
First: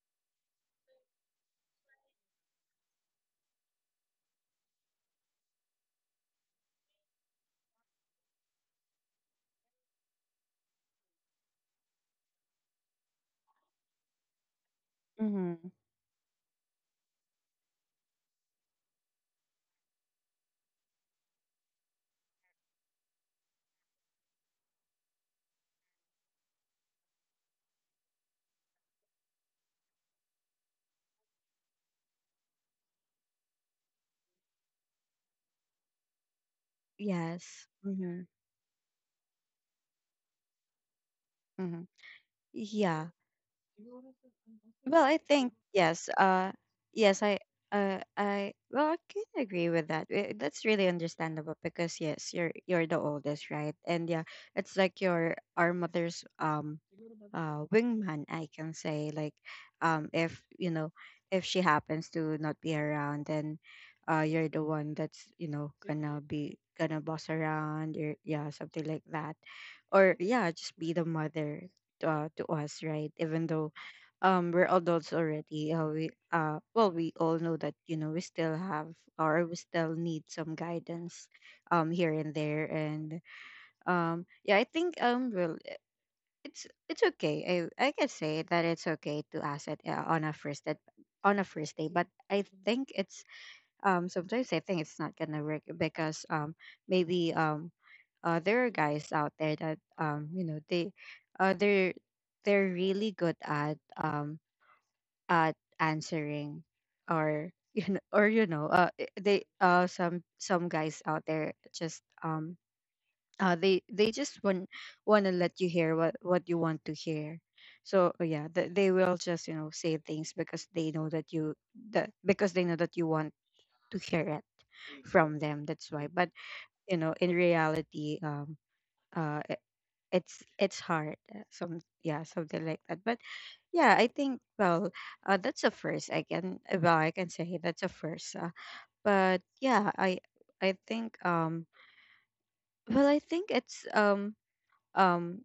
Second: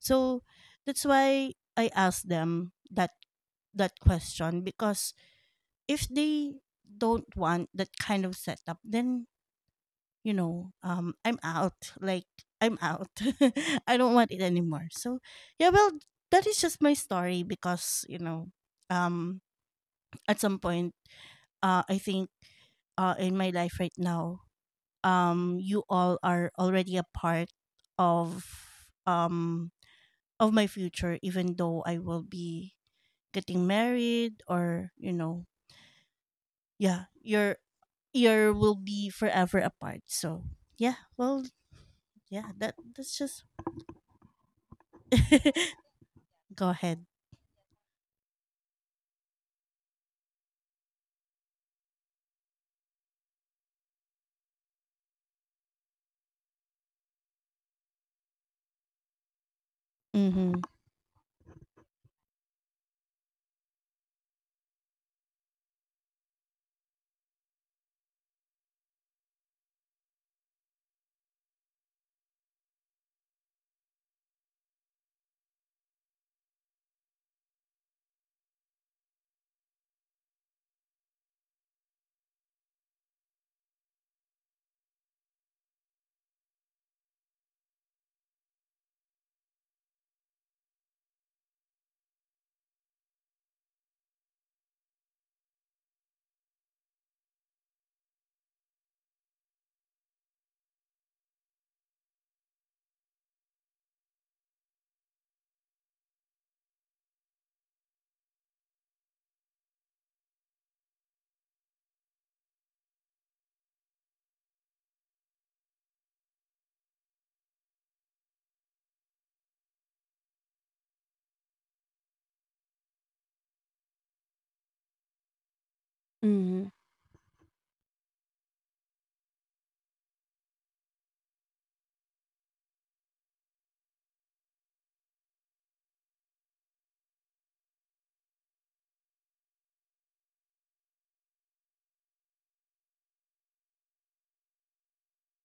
Speaker 1: So that's why I asked them that question, because if they don't want that kind of setup, then you know, I'm out. Like, I'm out. <laughs> I don't want it anymore. So,
Speaker 2: Mm-hmm.
Speaker 1: yeah, well, that is just my story because, you know, um, at some point, I think in my life right now, you all are already a part of um of my future, even though I will be getting married, or you know, yeah, your
Speaker 2: Yes. Mm-hmm.
Speaker 1: ear will be forever apart. So yeah, well,
Speaker 2: Mm-hmm.
Speaker 1: yeah,
Speaker 2: Yeah.
Speaker 1: that's just
Speaker 2: Well, I think, yes.
Speaker 1: <laughs> Go ahead.
Speaker 2: Yes, I. Well, I can agree with that. Eh, that's really understandable, because yes, you're the oldest, right? And yeah, it's like your our mother's wingman. I can say, like, if
Speaker 1: Mm-hmm.
Speaker 2: you know, if she happens to not be around, then, you're the one that's you know gonna be gonna boss around. You're, yeah, something like that, or yeah, just be the mother, to us, right? Even though we're adults already. Uh, we uh well we all know that you know we still have or we still need some guidance, here and there. And Yeah, I think, well, it's okay. I can say that it's okay to ask it, on a first date, on a first day, but I think it's, sometimes I think it's not gonna work because maybe there are guys out there that, um, you know, they uh they're they're really good at answering or <laughs> you know, or you know, I- they some guys out there just, they just want to let you hear what you want to hear. So, yeah, they will just, you know, say things because they know that you, that because they know that you want to hear it from them. That's why. But
Speaker 1: Mm-hmm.
Speaker 2: you know, in reality, uh it's hard. Some, yeah, something like that, but yeah, I think, well, that's a first. I can, well, I can say that's a first. But yeah, I think, well, I think it's, um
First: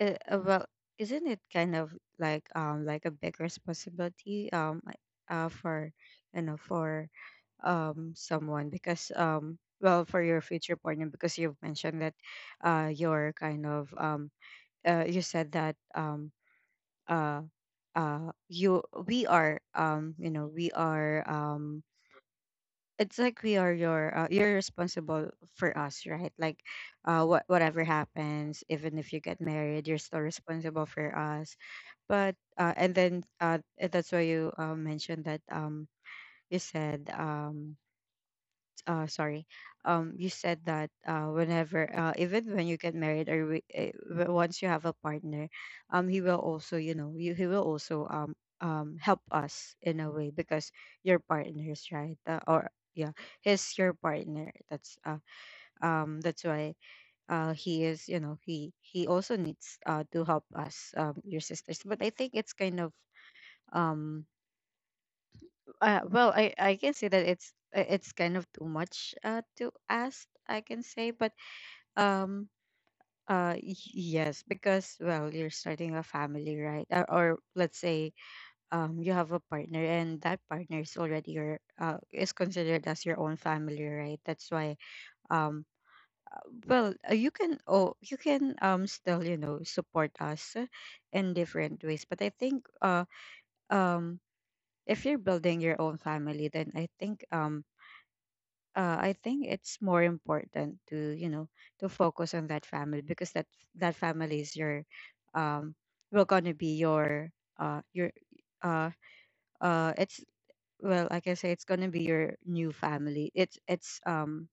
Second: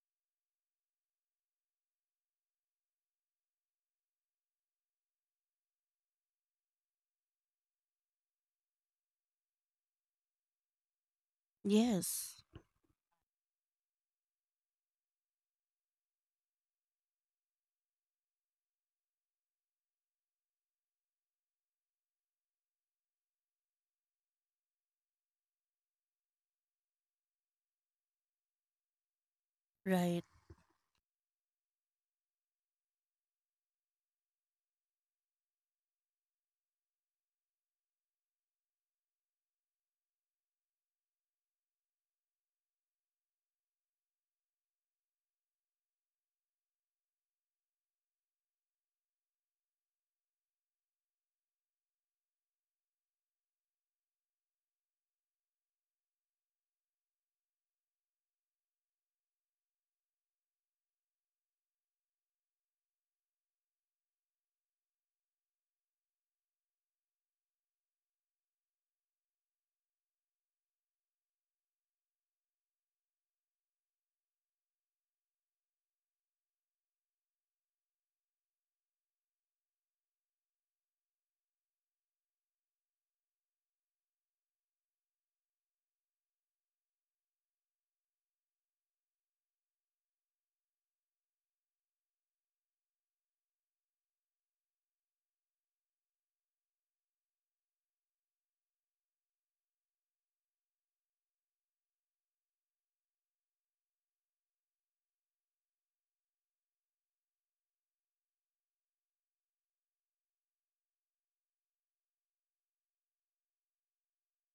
Speaker 2: well, isn't it kind of like, um, like a big responsibility, for, you know, for, um, someone. Because, um, well, for your future partner, because you've mentioned that,
Speaker 1: Yes.
Speaker 2: you're kind of, you said that, um. uh you, we are, um, you know, we are, um, it's like we are your, you're responsible for us, right? Like, whatever happens, even if you get married, you're still
Speaker 1: Right.
Speaker 2: responsible for us. But, and then that's why you, mentioned that, um, you said, sorry you said that, whenever, even when you get married, or wi- eh, w- once you have a partner, he will also, you know, he will also, um, help us in a way. Because your partner's right, or yeah, he's your partner. That's, that's why, he is, you know, he also needs, to help us, um, your sisters. But I think it's kind of, um well, I can say that it's, it's kind of too much, to ask, I can say. But, um y- yes, because, well, you're starting a family, right? Or let's say, um, you have a partner, and that partner is already your, is considered as your own family, right? That's why, um, well, you can, you can, um, still, you know, support us, in different ways. But I think, um if you're building your own family, then I think, I think it's more important to, you know, to focus on that family, because that, that family is your, um will gonna be your, your uh it's well like I say, it's gonna be your new family. It's um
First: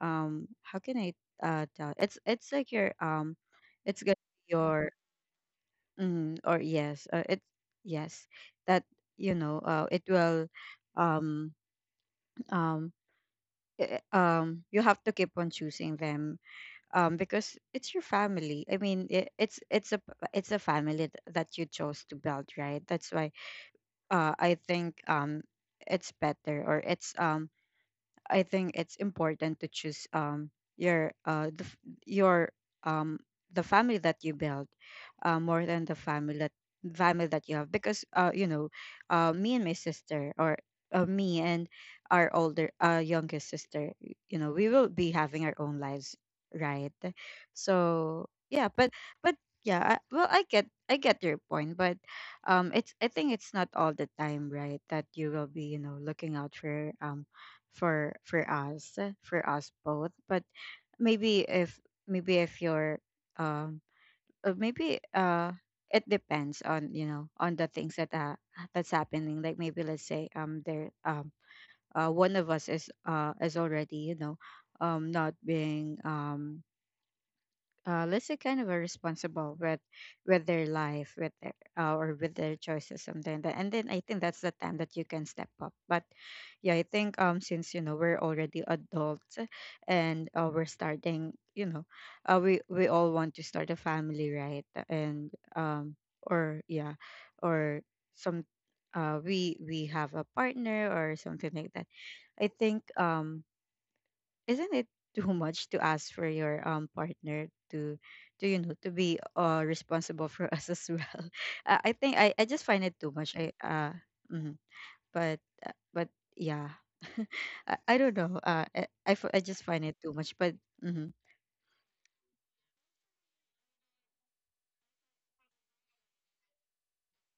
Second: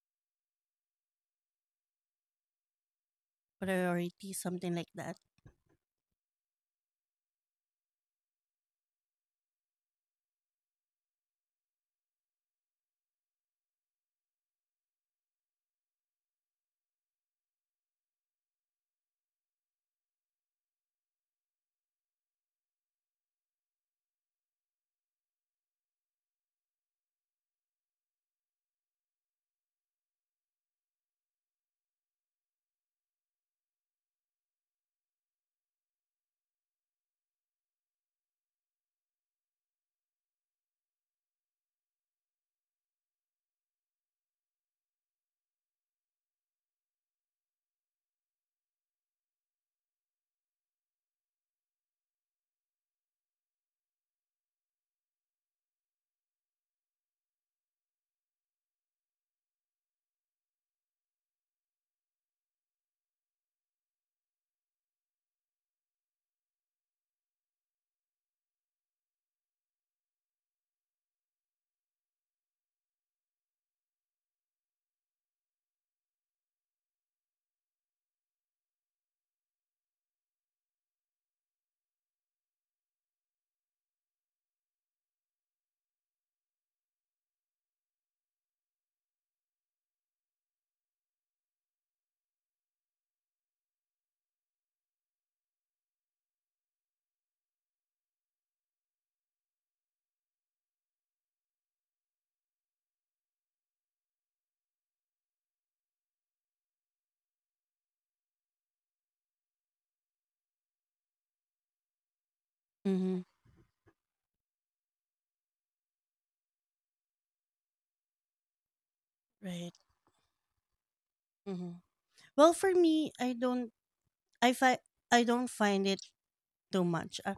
Speaker 2: um how can I, tell, it's like your, um, it's gonna
Speaker 1: Priority,
Speaker 2: be
Speaker 1: something
Speaker 2: your,
Speaker 1: like that.
Speaker 2: mm, or yes, it's yes, that, you know, it will, um um um, you have to keep on choosing them. Um, because it's your family. I mean, it's a, it's a family that you chose to build, right? That's why, I think, it's better, or it's, I think it's important to choose, your the, f- your um the family that you build, more than the family that, family that you have. Because, you know, me and my sister, or, me and our older, youngest sister, you know, we will be having our own lives, right? So yeah, but yeah, well, I get your point. But, um, it's, I think it's not all the time, right, that you will be, you know, looking out for, um, for us, for us both. But maybe if, maybe if you're, um maybe it depends on, you know, on the things that, that's happening. Like, maybe let's say, there one of us is, is already, you know, um, not being, um, let's say, kind of a responsible with their life, with their, or with their choices, something like that. And then I think that's the time that you can step up. But yeah, I think, um, since, you know, we're already adults, and we're starting, you know, we all want to start a family, right? And, um, or yeah, or some, we have a partner or something like that. I think, um, isn't it too much to ask for your, um, partner to, you know, to be, uh, responsible for <laughs> us as well? <laughs> I think I just find it too
Speaker 1: Mm-hmm.
Speaker 2: much. I Mhm. But, but yeah. <laughs> I don't know. I just
Speaker 1: Right.
Speaker 2: find it too much. But mm-hmm,
Speaker 1: Mm-hmm. Well, for me, I don't. I fi- I don't find it too much.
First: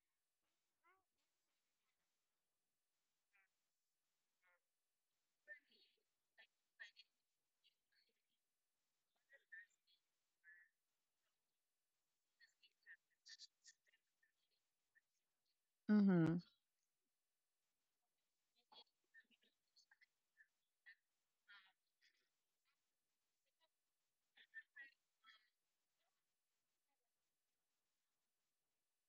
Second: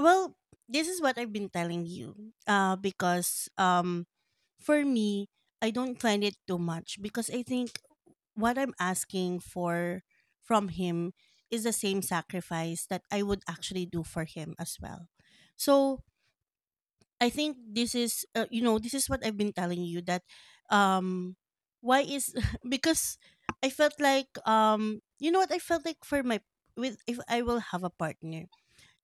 Speaker 1: Well, this is what I've been telling you. Because for me, I don't find it too much because I think what I'm asking for from him is the same sacrifice that I would actually do for him as well. So
Speaker 2: mm-hmm,
Speaker 1: I think this is this is what I've been telling you that um why is <laughs> because I felt like you know what I felt like for my with if I will have a partner,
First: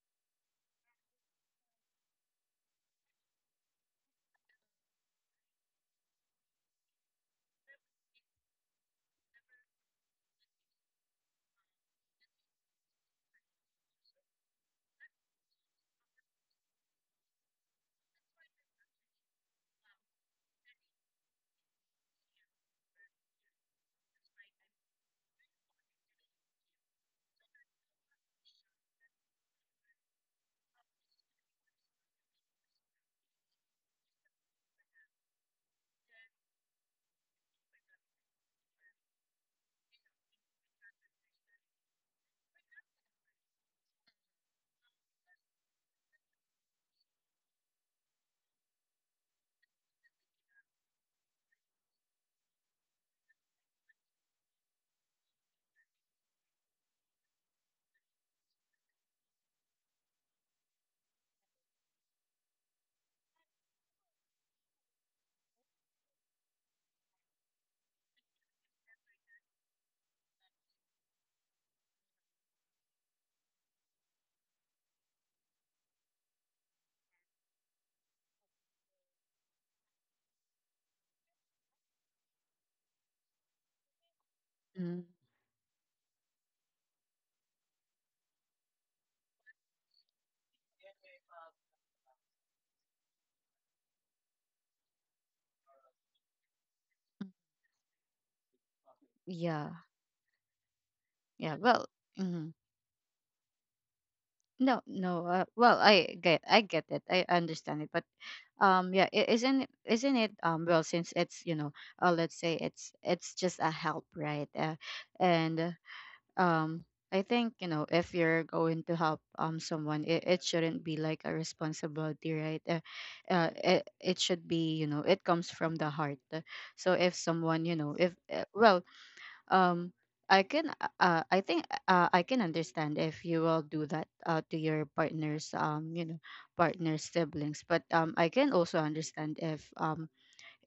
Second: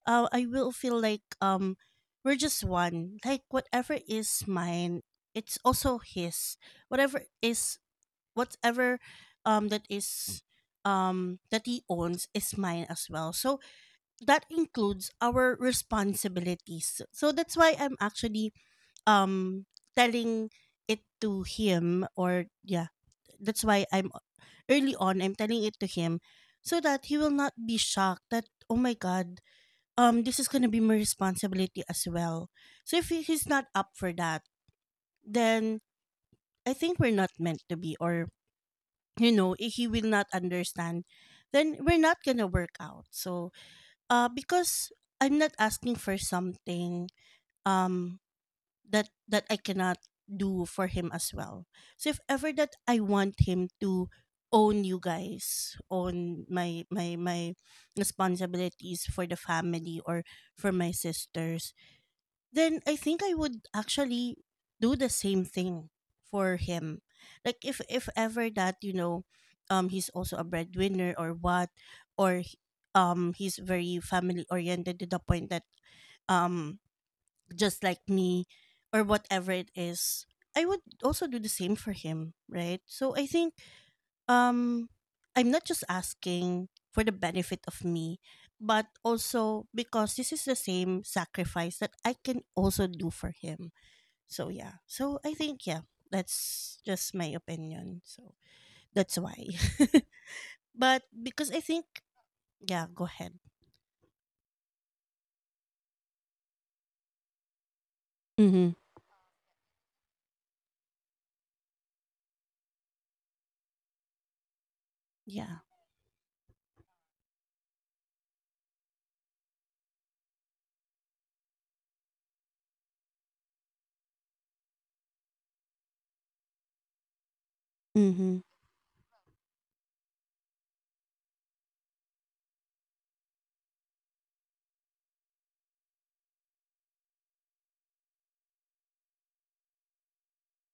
Speaker 1: I will feel like we're just one, like whatever is mine, it's also his. Whatever is whatever that is that he owns is mine as well. So that includes our responsibilities, so that's why I'm actually um telling it to him. Or yeah, that's why I'm early on I'm telling it to him, so that he will not be shocked that, oh my god, this is going to be my responsibility as well. So if he's not up for that, then I think we're not meant to be. Or you know, if he will not understand, then we're not going to work out. So because I'm not asking for something um that I cannot do for him as well. So if ever that I want him to own you guys, own my responsibilities for the family or for my sisters, then I think I would actually do the same thing for him. Like if ever that, you know, he's also a breadwinner or what, or he's very family oriented, to the point that um just like me, or whatever it is, I would also do the same for him, right? So I think um
Speaker 2: mm.
Speaker 1: I'm not just asking for the benefit of me, but also because this is the same sacrifice that I can also do for him. So yeah, so I think, yeah, that's just my opinion. So that's why
Speaker 2: Yeah,
Speaker 1: <laughs> but because
Speaker 2: yeah.
Speaker 1: I think
Speaker 2: Well, mm-hmm.
Speaker 1: yeah, go ahead.
Speaker 2: No, no. Well, I get it. I understand it. But,
Speaker 1: Mm-hmm.
Speaker 2: um, yeah, isn't it, um, well, since it's, you know, let's say it's just a help, right?
Speaker 1: Yeah.
Speaker 2: And um I think, you know, if you're going to help, um, someone, it shouldn't be like a responsibility, right? It, it should be, you know, it comes from the heart. So if someone, you know, if
Speaker 1: Mm-hmm.
Speaker 2: well um I can, I think, I can understand if you will do that, to your partner's, um, you know, partner's siblings. But, um, I can also understand if, um,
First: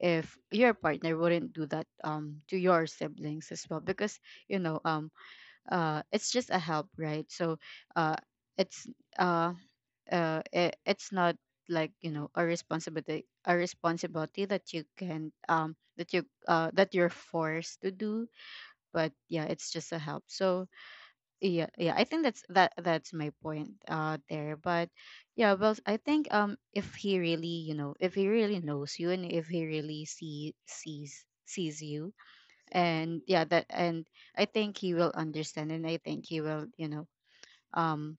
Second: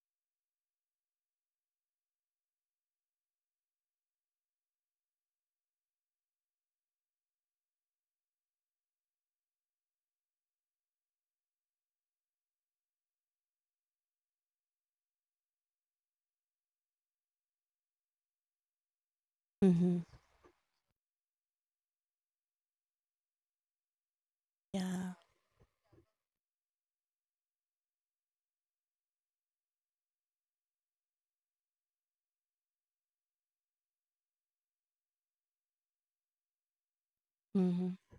Speaker 2: if your partner wouldn't do that, um, to your siblings as well. Because, you know, um, it's just a help, right? So uh it's uh uh it, it's not like, you know, a responsibility, a responsibility that you can, um, that you, that you're forced to do. But yeah, it's just a
Speaker 1: Mm-hmm.
Speaker 2: help. So yeah, yeah, I think that's, that's my point, there. But
Speaker 1: Yeah.
Speaker 2: yeah, well, I think, um, if he really, you know, if he really knows you, and if he really, sees you, and yeah, that and I think he will understand, and I think he will, you know,
Speaker 1: Mm-hmm.
Speaker 2: um,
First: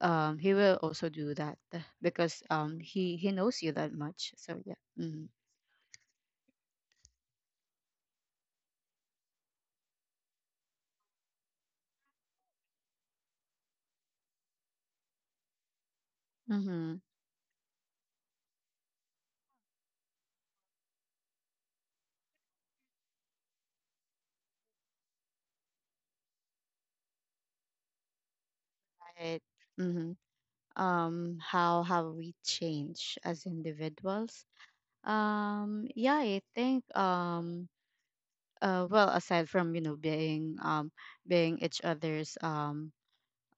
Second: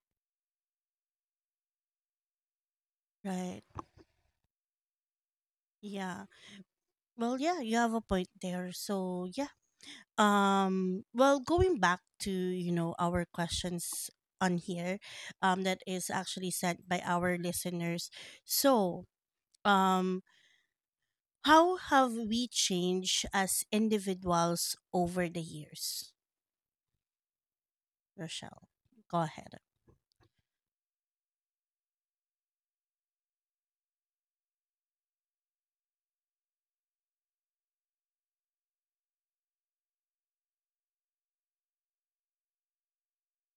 Speaker 2: he will also do that, because, um, he knows
Speaker 1: Right.
Speaker 2: you that much. So yeah, mm-hmm.
Speaker 1: Yeah. Well, yeah, you have a point there. So, yeah. Well, going back to, you know, our questions on here, that is actually sent
Speaker 2: Mm-hmm.
Speaker 1: by our listeners. So, um, how have we changed as individuals over the years? Rochelle. Go
Speaker 2: Right.
Speaker 1: ahead.
Speaker 2: Mm-hmm. Um, how have we changed as individuals? Yeah, I think, um, well, aside from, you know, being, um, being each other's,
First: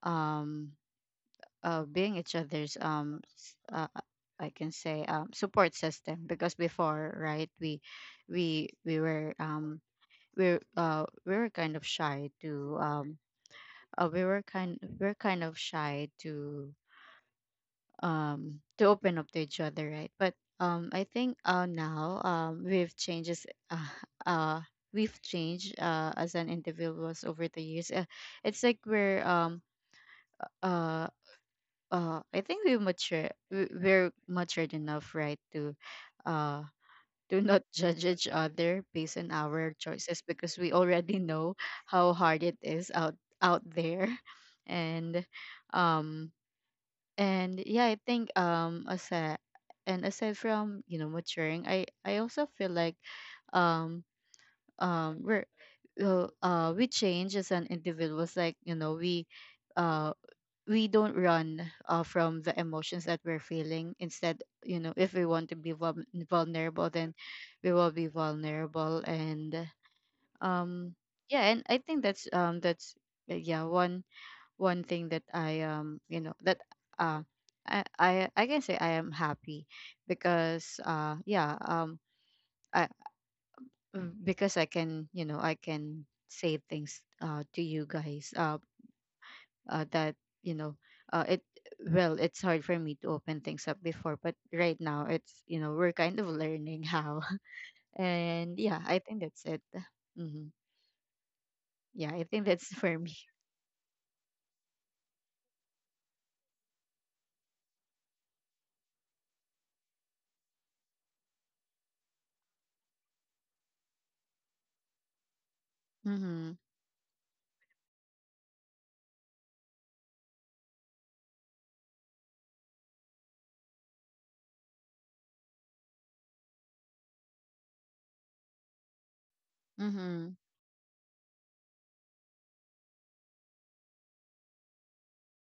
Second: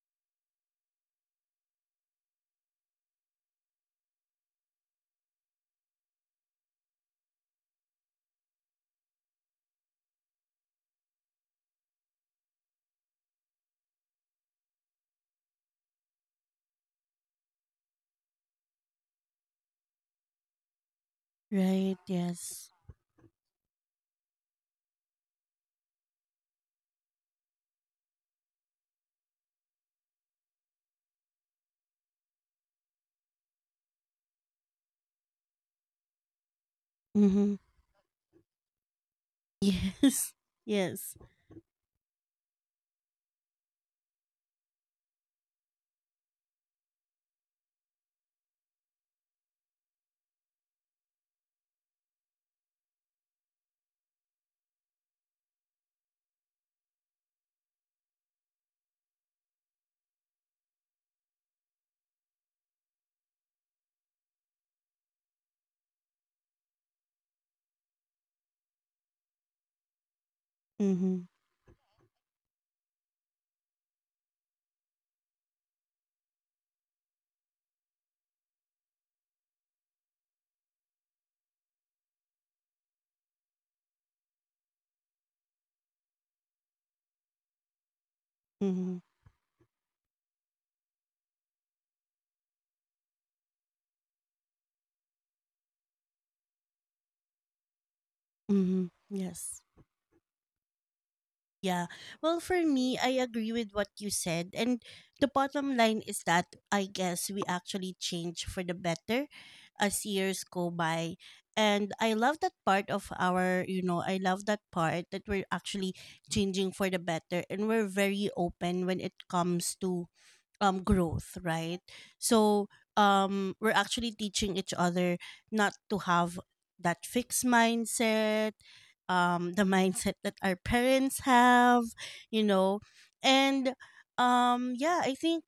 Speaker 2: um being each other's, I can say, um, support system. Because before, right, we were, we were kind of shy to, we were kind of shy to, um, to open up to each other, right? But, um, I think, uh,
Speaker 1: Right,
Speaker 2: now, um,
Speaker 1: yes.
Speaker 2: we've changes, <laughs> uh, we've changed, as an individuals over the years. It's like we're, uh I think we mature, we're matured enough, right, to, uh, to <laughs>
Speaker 1: Mm-hmm.
Speaker 2: not judge each other based on our choices,
Speaker 1: Yes.
Speaker 2: because
Speaker 1: <laughs>
Speaker 2: we
Speaker 1: Yes.
Speaker 2: already know how hard it is out, out there. <laughs> And, um, and yeah, I think, um, aside, and aside from, you know, maturing, I also feel like, um um we're we change as an individuals. Like, you know, uh we don't run, from the emotions that we're feeling. Instead, you know, if we want to be vulnerable, then we will be vulnerable. And, um,
Speaker 1: Mm-hmm.
Speaker 2: yeah, and I think that's, um, that's, yeah, one thing that I, um, you know, that, uh I can say I am happy. Because, yeah, um, I mm, because I can, you know, I can say things, to you guys,
Speaker 1: Mm-hmm.
Speaker 2: that, you know, it well, it's hard for me to open things up before, but right now it's, you know, we're kind of learning how. <laughs> And yeah,
Speaker 1: Mm-hmm.
Speaker 2: I think that's
Speaker 1: Yes.
Speaker 2: it. Hmm.
Speaker 1: Yeah.
Speaker 2: Yeah, I
Speaker 1: Well,
Speaker 2: think
Speaker 1: for
Speaker 2: that's <laughs>
Speaker 1: me,
Speaker 2: for me.
Speaker 1: I agree with what you said. And the bottom line is that I guess we actually change for the better as years go by. And I love that part of our, you know, I love that part that we're actually
Speaker 2: Mm-hmm.
Speaker 1: changing for the better, and we're very open when it comes to growth, right? So we're actually teaching each other not to have that fixed mindset, the mindset
Speaker 2: Mm-hmm.
Speaker 1: that our parents have, you know. And yeah, I think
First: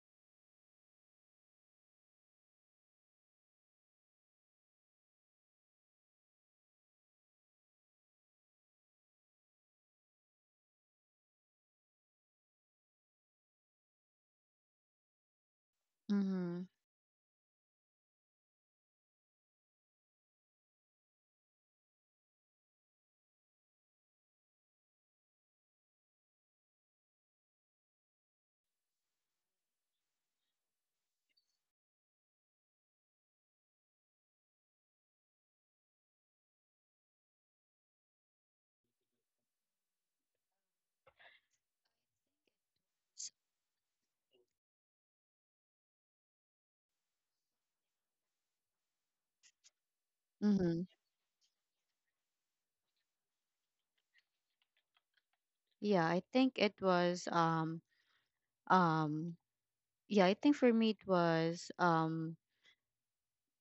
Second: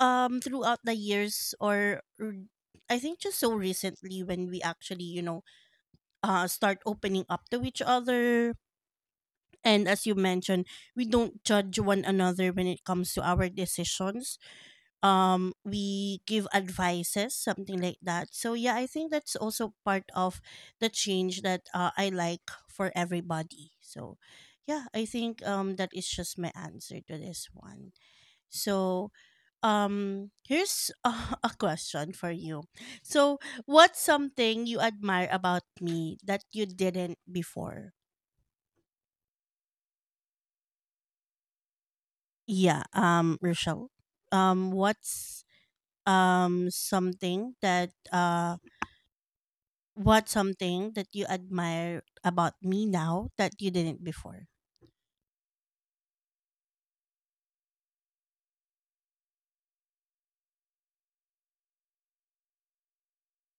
Speaker 1: throughout the years, or I think just so recently, when we actually, you know, start opening up to each other. And as you mentioned, we don't judge one another when it comes to our decisions. We give
Speaker 2: Mm-hmm.
Speaker 1: advices, something like that. So yeah, I think that's also part of the change that I like for everybody. So yeah, I think that is just my answer to this one. So here's <laughs> a question for you. So what's something you admire about me that you didn't before? Yeah, Rochelle. What's something that what's
Speaker 2: Mm-hmm.
Speaker 1: something that you admire about me now that you didn't before?
Speaker 2: Yeah, I think it was, um, yeah, I think for me it was, um,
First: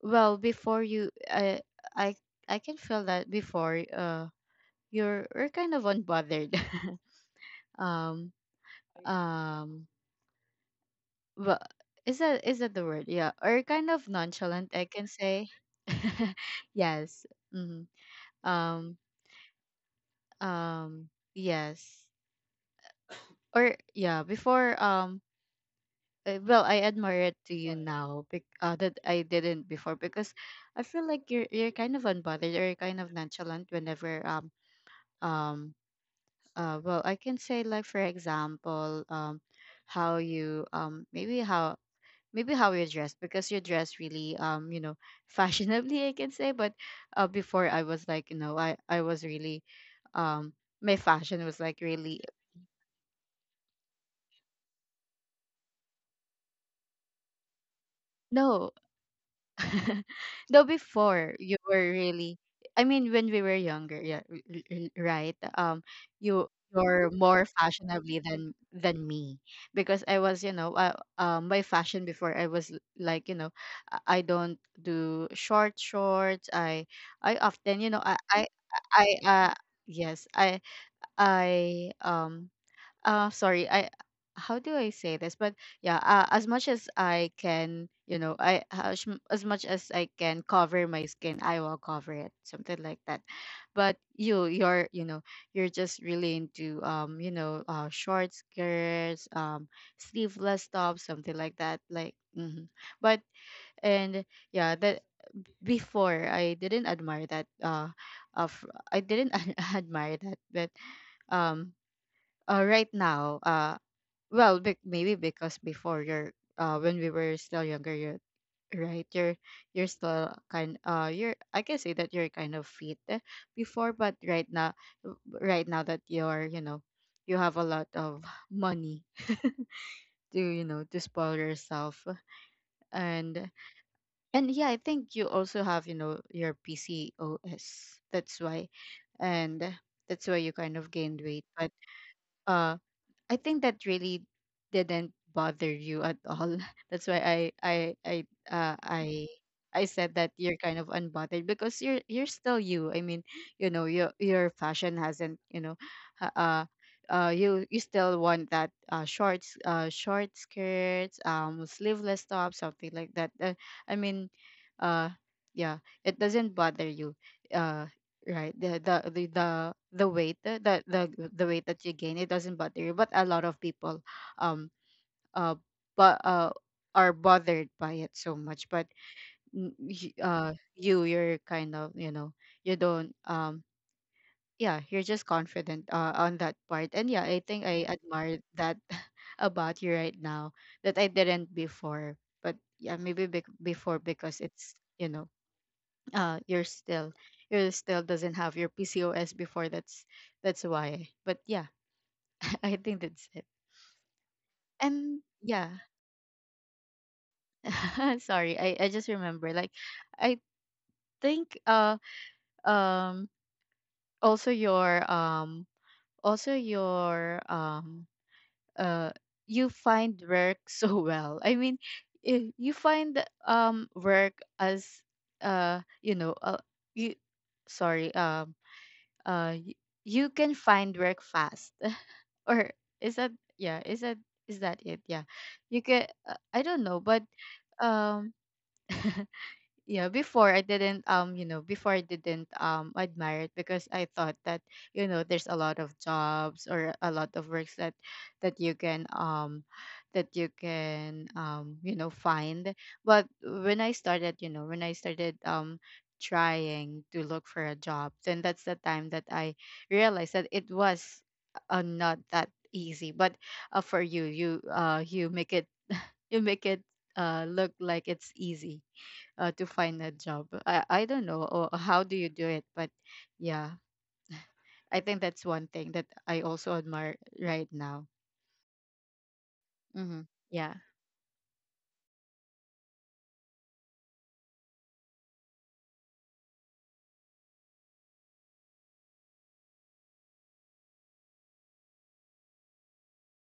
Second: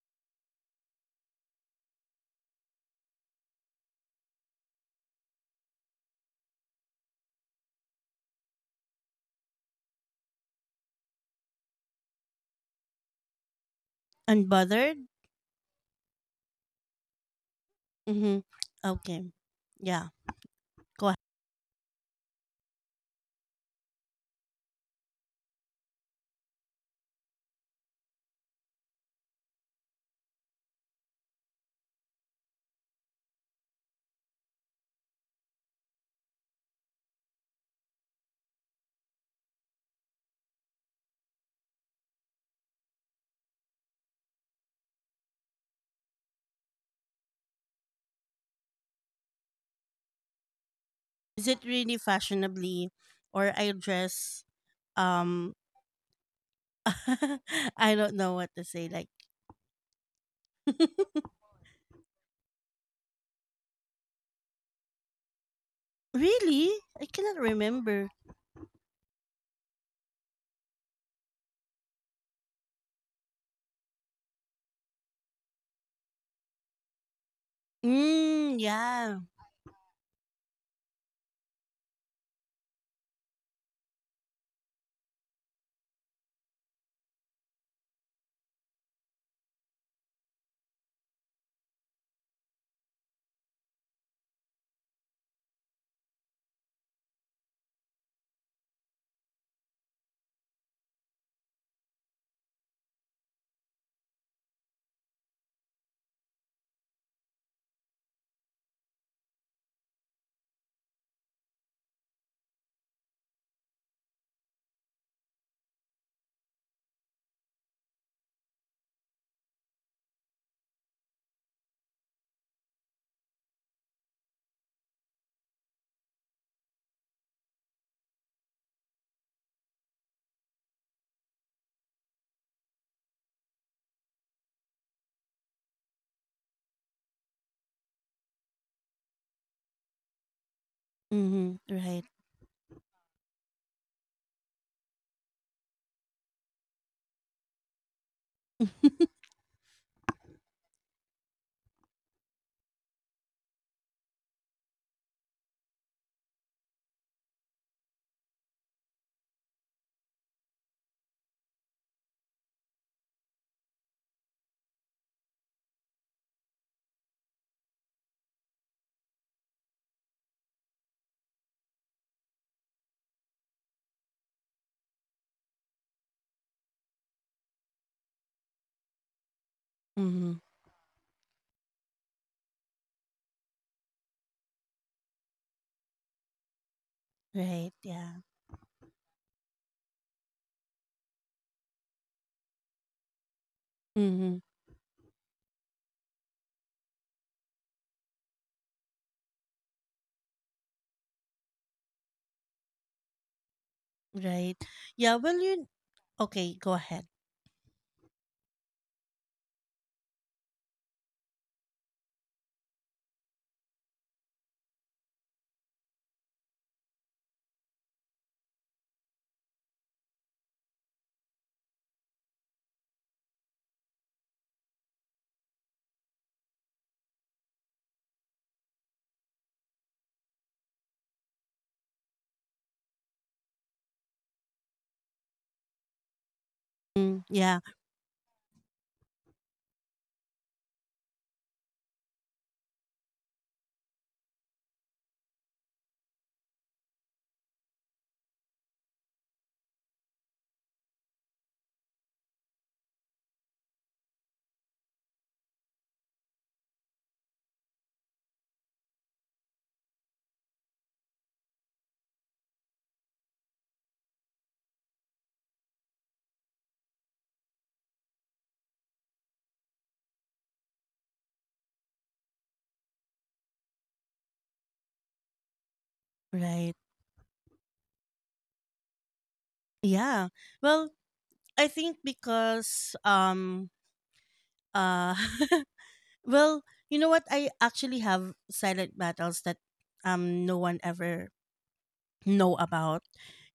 Speaker 2: well, before, you I I can feel that before, you're kind of unbothered. <laughs> um um but is that, is that the word? Yeah, or kind of nonchalant, I
Speaker 1: Unbothered?
Speaker 2: can say. <laughs> Yes. Mm-hmm.
Speaker 1: Mm-hmm.
Speaker 2: Um
Speaker 1: Okay. Yeah. Go
Speaker 2: um
Speaker 1: ahead.
Speaker 2: yes. Or yeah, before Well, I admire it to you now that I didn't before because I feel like you're kind of unbothered or you're kind of nonchalant whenever um well, I can say like for example how you maybe how you dress, because you dress really you know, <laughs> fashionably I can say. But before I was like, you know, I was really, um my fashion
Speaker 1: Is
Speaker 2: was
Speaker 1: it
Speaker 2: like
Speaker 1: really
Speaker 2: really,
Speaker 1: fashionably, or I dress um <laughs> I don't know what to
Speaker 2: no.
Speaker 1: say, like
Speaker 2: <laughs> Though before
Speaker 1: <laughs>
Speaker 2: you were really, I mean, when we were younger, yeah, right. You
Speaker 1: Really? I
Speaker 2: you're
Speaker 1: cannot
Speaker 2: more
Speaker 1: remember.
Speaker 2: fashionably than me, because I was, you know, my fashion before I was like, you know, I don't do short shorts. I often, you know,
Speaker 1: Mm,
Speaker 2: I
Speaker 1: yeah.
Speaker 2: yes, I um I, how do I say this? But yeah, as much as I can, you know, as much as I can cover my skin, I will cover it, something like that. But you, you're, you know, you're just really into you know, short skirts, sleeveless tops, something like that, like, mhm. but and Yeah, that, before I didn't admire that, of I didn't <laughs> admire that. But um uh, right now, well, maybe because before, you're when we were still younger, you're, right, you're still kind you're, I can say that you're kind of fit, eh, before, but right now, right now that you're, you know, you have a lot of <laughs> money to, you know, to spoil yourself. And and yeah, I think you also have, you know, your PCOS. That's why, and that's why you kind of gained weight.
Speaker 1: Mm-hmm.
Speaker 2: but
Speaker 1: Right.
Speaker 2: uh I think that really didn't bother you at all. <laughs> That's why I uh, I I said that you're kind of unbothered, because you're still you. I mean, you know, your fashion hasn't, you know, ha- uh you, you still want that shorts, short skirts, sleeveless top, something like that. I mean, uh yeah, it doesn't bother you. Uh right, the weight uh, the, the the weight that you gain, it doesn't bother you, but a lot of people, um uh but are bothered by it so much. but n- y-
Speaker 1: Mm-hmm.
Speaker 2: uh you, you're kind of, you know, you don't yeah, you're just confident on that part. And yeah, I think
Speaker 1: Right.
Speaker 2: I
Speaker 1: Yeah.
Speaker 2: admire that <laughs> about you right now, that I didn't before. But yeah, maybe bec before,
Speaker 1: Mm-hmm.
Speaker 2: because it's, you know, you're still, you're still doesn't have your PCOS before. That's why. But yeah, <laughs> I think that's it.
Speaker 1: Right. Yeah.
Speaker 2: And
Speaker 1: Well, you.
Speaker 2: yeah.
Speaker 1: Okay. Go ahead.
Speaker 2: <laughs> Sorry, I just remember, like, I think um also your also your um uh you find work <laughs> so well. I mean, you find work as, you know, you sorry um uh y- you can find work fast. Or is that, yeah, is that, is that it? Yeah, you could, I don't know.
Speaker 1: Mm,
Speaker 2: but
Speaker 1: yeah.
Speaker 2: um <laughs> yeah, before I didn't you know, before I didn't admire it, because I thought that, you know, there's a lot of jobs or a lot of works that, you can, that you can, you know, find. But when I started, you know, when I started trying to look for a job, then that's the time that I realized that it was, not that easy. But for you, you make it, you make it look like it's easy, to find a job. I don't know or how do you do it, but yeah, I think that's one thing that I
Speaker 1: Right.
Speaker 2: also admire right now. Mm-hmm.
Speaker 1: Yeah.
Speaker 2: Yeah.
Speaker 1: Well, I think because uh <laughs> well you know what, I actually have silent battles that no one ever know about,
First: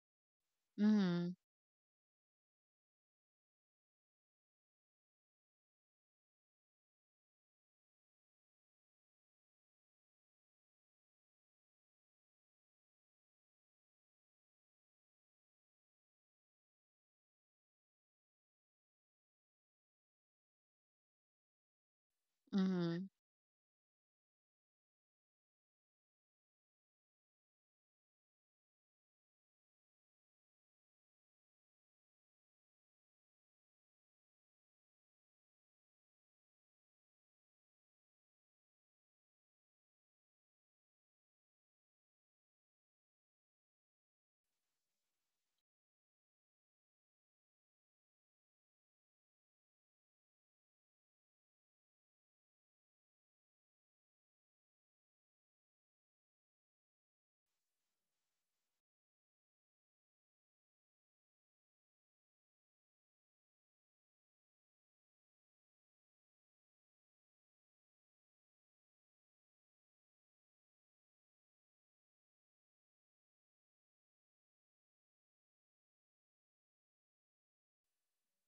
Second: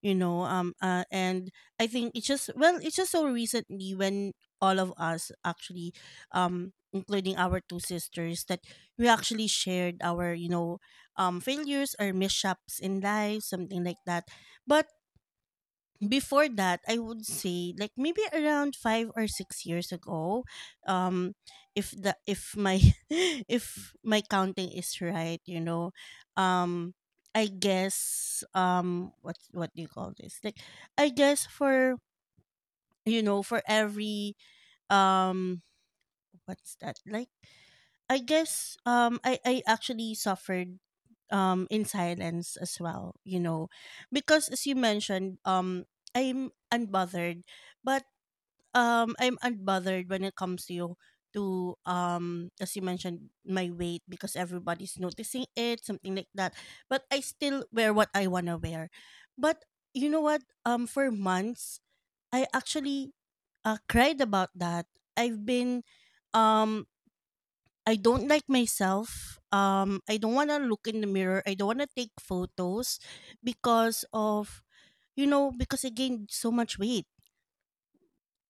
Speaker 1: you know.
Speaker 2: Mm-hmm.
Speaker 1: And I think it's just, well, it's just so recently, when all of us actually, including our two sisters, that we actually shared our, you know, failures or mishaps in life, something like that. But before that, I would say like maybe around 5 or 6 years ago, um if my
Speaker 2: Mm-hmm.
Speaker 1: <laughs> if my counting is right, you know, um I guess, what do you call this, like, I guess for, you know, for every um what's that, like, I guess I actually suffered in silence as well, you know, because as you mentioned, I'm unbothered, but I'm unbothered when it comes to you, to as you mentioned, my weight, because everybody's noticing it, something like that. But I still wear what I want to wear. But you know what, for months, I actually cried about that. Um I don't like myself. I don't want to look in the mirror. I don't want to take photos because of, you know, because I gained so much weight.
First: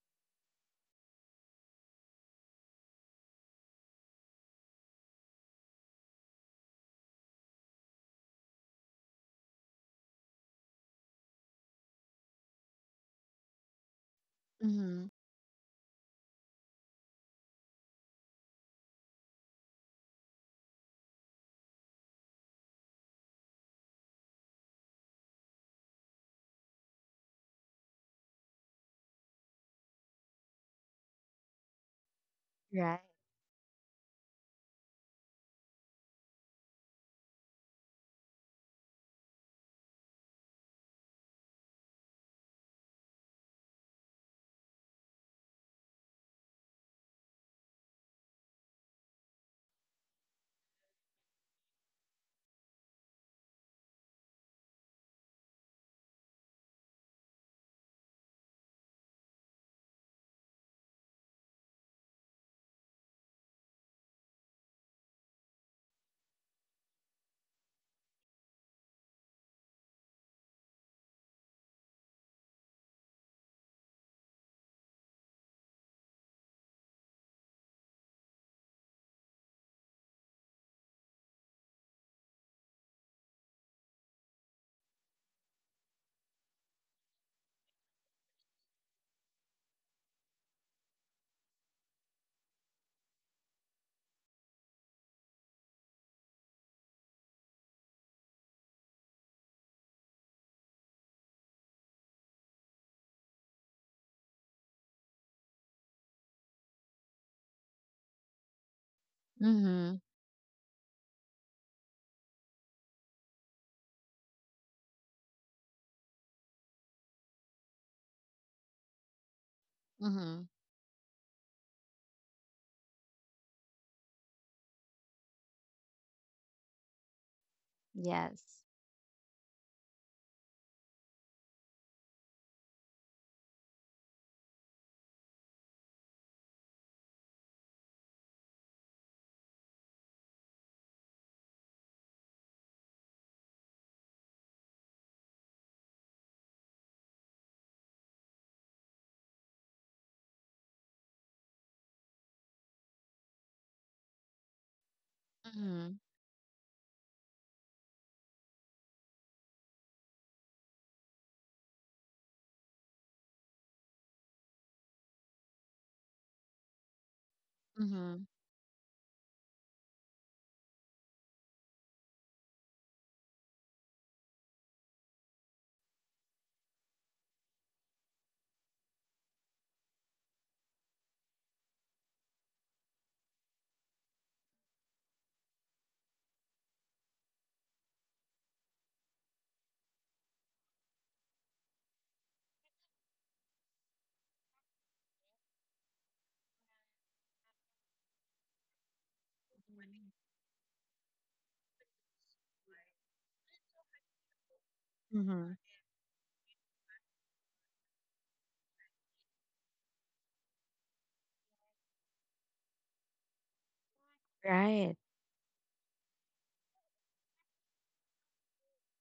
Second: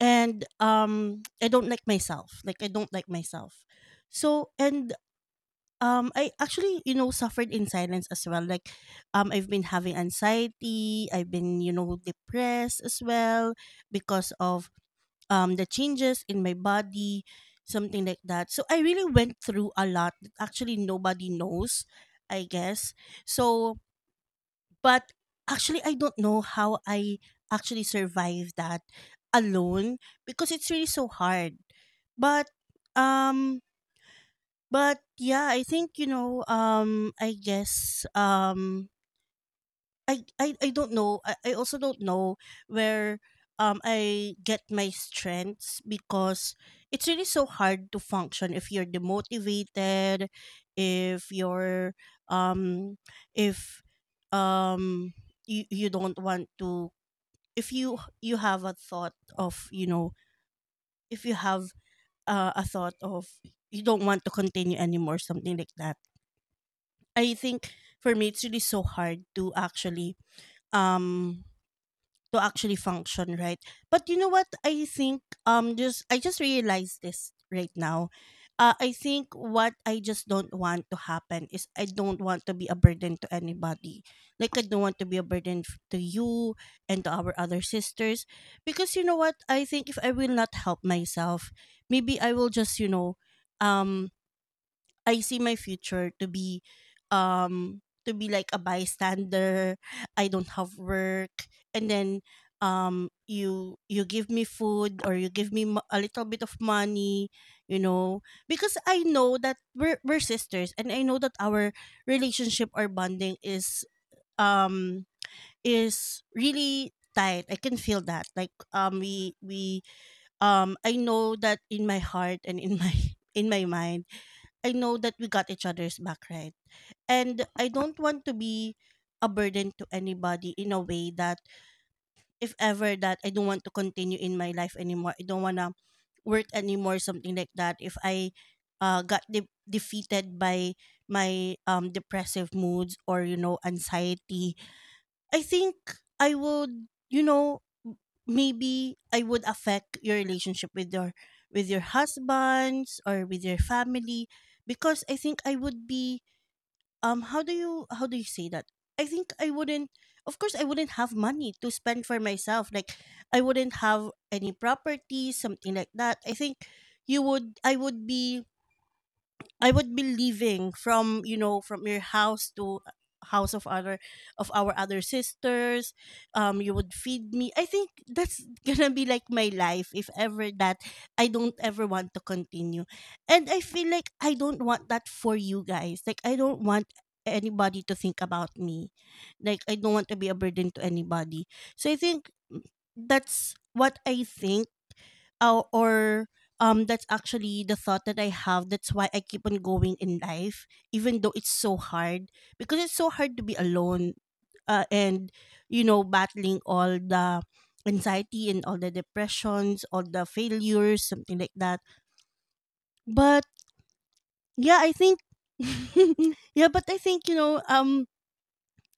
Speaker 1: And I don't like myself. Like I don't like myself. So, and I actually, you know, suffered in silence as well. Like I've been having anxiety. I've been, you know, depressed as well, because of
Speaker 2: Mm-hmm.
Speaker 1: the changes in my body, something like that. So I really went through a lot. That Actually, nobody knows, I guess. So, but actually, I don't know how I actually survived that alone, because it's really so hard. But,
Speaker 2: Right.
Speaker 1: um, but yeah, I think you know. I guess. I don't know. I also don't know where I get my strengths, because it's really so hard to function if you're demotivated, if you're um if um you don't want to, if you have a thought of, you know, if you have a thought of you don't want to continue anymore, something like that. I think for me it's really so hard um to actually function, right? But you know what, I think just I just realized this right now, I think what I just don't want to happen is I don't want to be a burden to anybody. Like I don't want to be a burden to you and to our other sisters, because you know what, I think if I will not help myself, maybe I will just, you know, um I see my future um to be like a bystander. I don't have work, and then you give me food, or you give me a little bit of money, you know, because I know that
Speaker 2: Mm-hmm.
Speaker 1: we're sisters, and I know that our relationship or bonding um is really tight. I can feel that. Like we
Speaker 2: Mm-hmm.
Speaker 1: I know that, in my heart and in my <laughs> in my mind, I know that we got each other's back, right? And I don't want to
Speaker 2: Yes.
Speaker 1: be a burden to anybody, in a way that, if ever that I don't want to continue in my life anymore, I don't want to work anymore, something like that. If I got defeated by my depressive moods, or, you know, anxiety, I think I would, you know, maybe I would affect your relationship with your husbands or with your family, because I think I would
Speaker 2: Mm-hmm.
Speaker 1: be how do you say that? I think I wouldn't, of course I wouldn't have money to spend for myself. Like I wouldn't have any property, something like that. I think you would
Speaker 2: Mm-hmm.
Speaker 1: I would be leaving from, you know, from your house to house of other of our other sisters. You would feed me. I think that's <laughs> gonna be like my life, if ever that I don't ever want to continue, and I feel like I don't want that for you guys. Like I don't want anybody to think about me. Like I don't want to be a burden to anybody. So I think that's what I think. Oh, or that's actually the thought that I have. That's why I keep on going in life, even though it's so hard. Because it's so hard to be alone, and
Speaker 2: Mm-hmm.
Speaker 1: you know, battling all the anxiety and all the depressions, all the failures, something like that. But yeah, I
Speaker 2: Right.
Speaker 1: think, <laughs> yeah, but I think you know,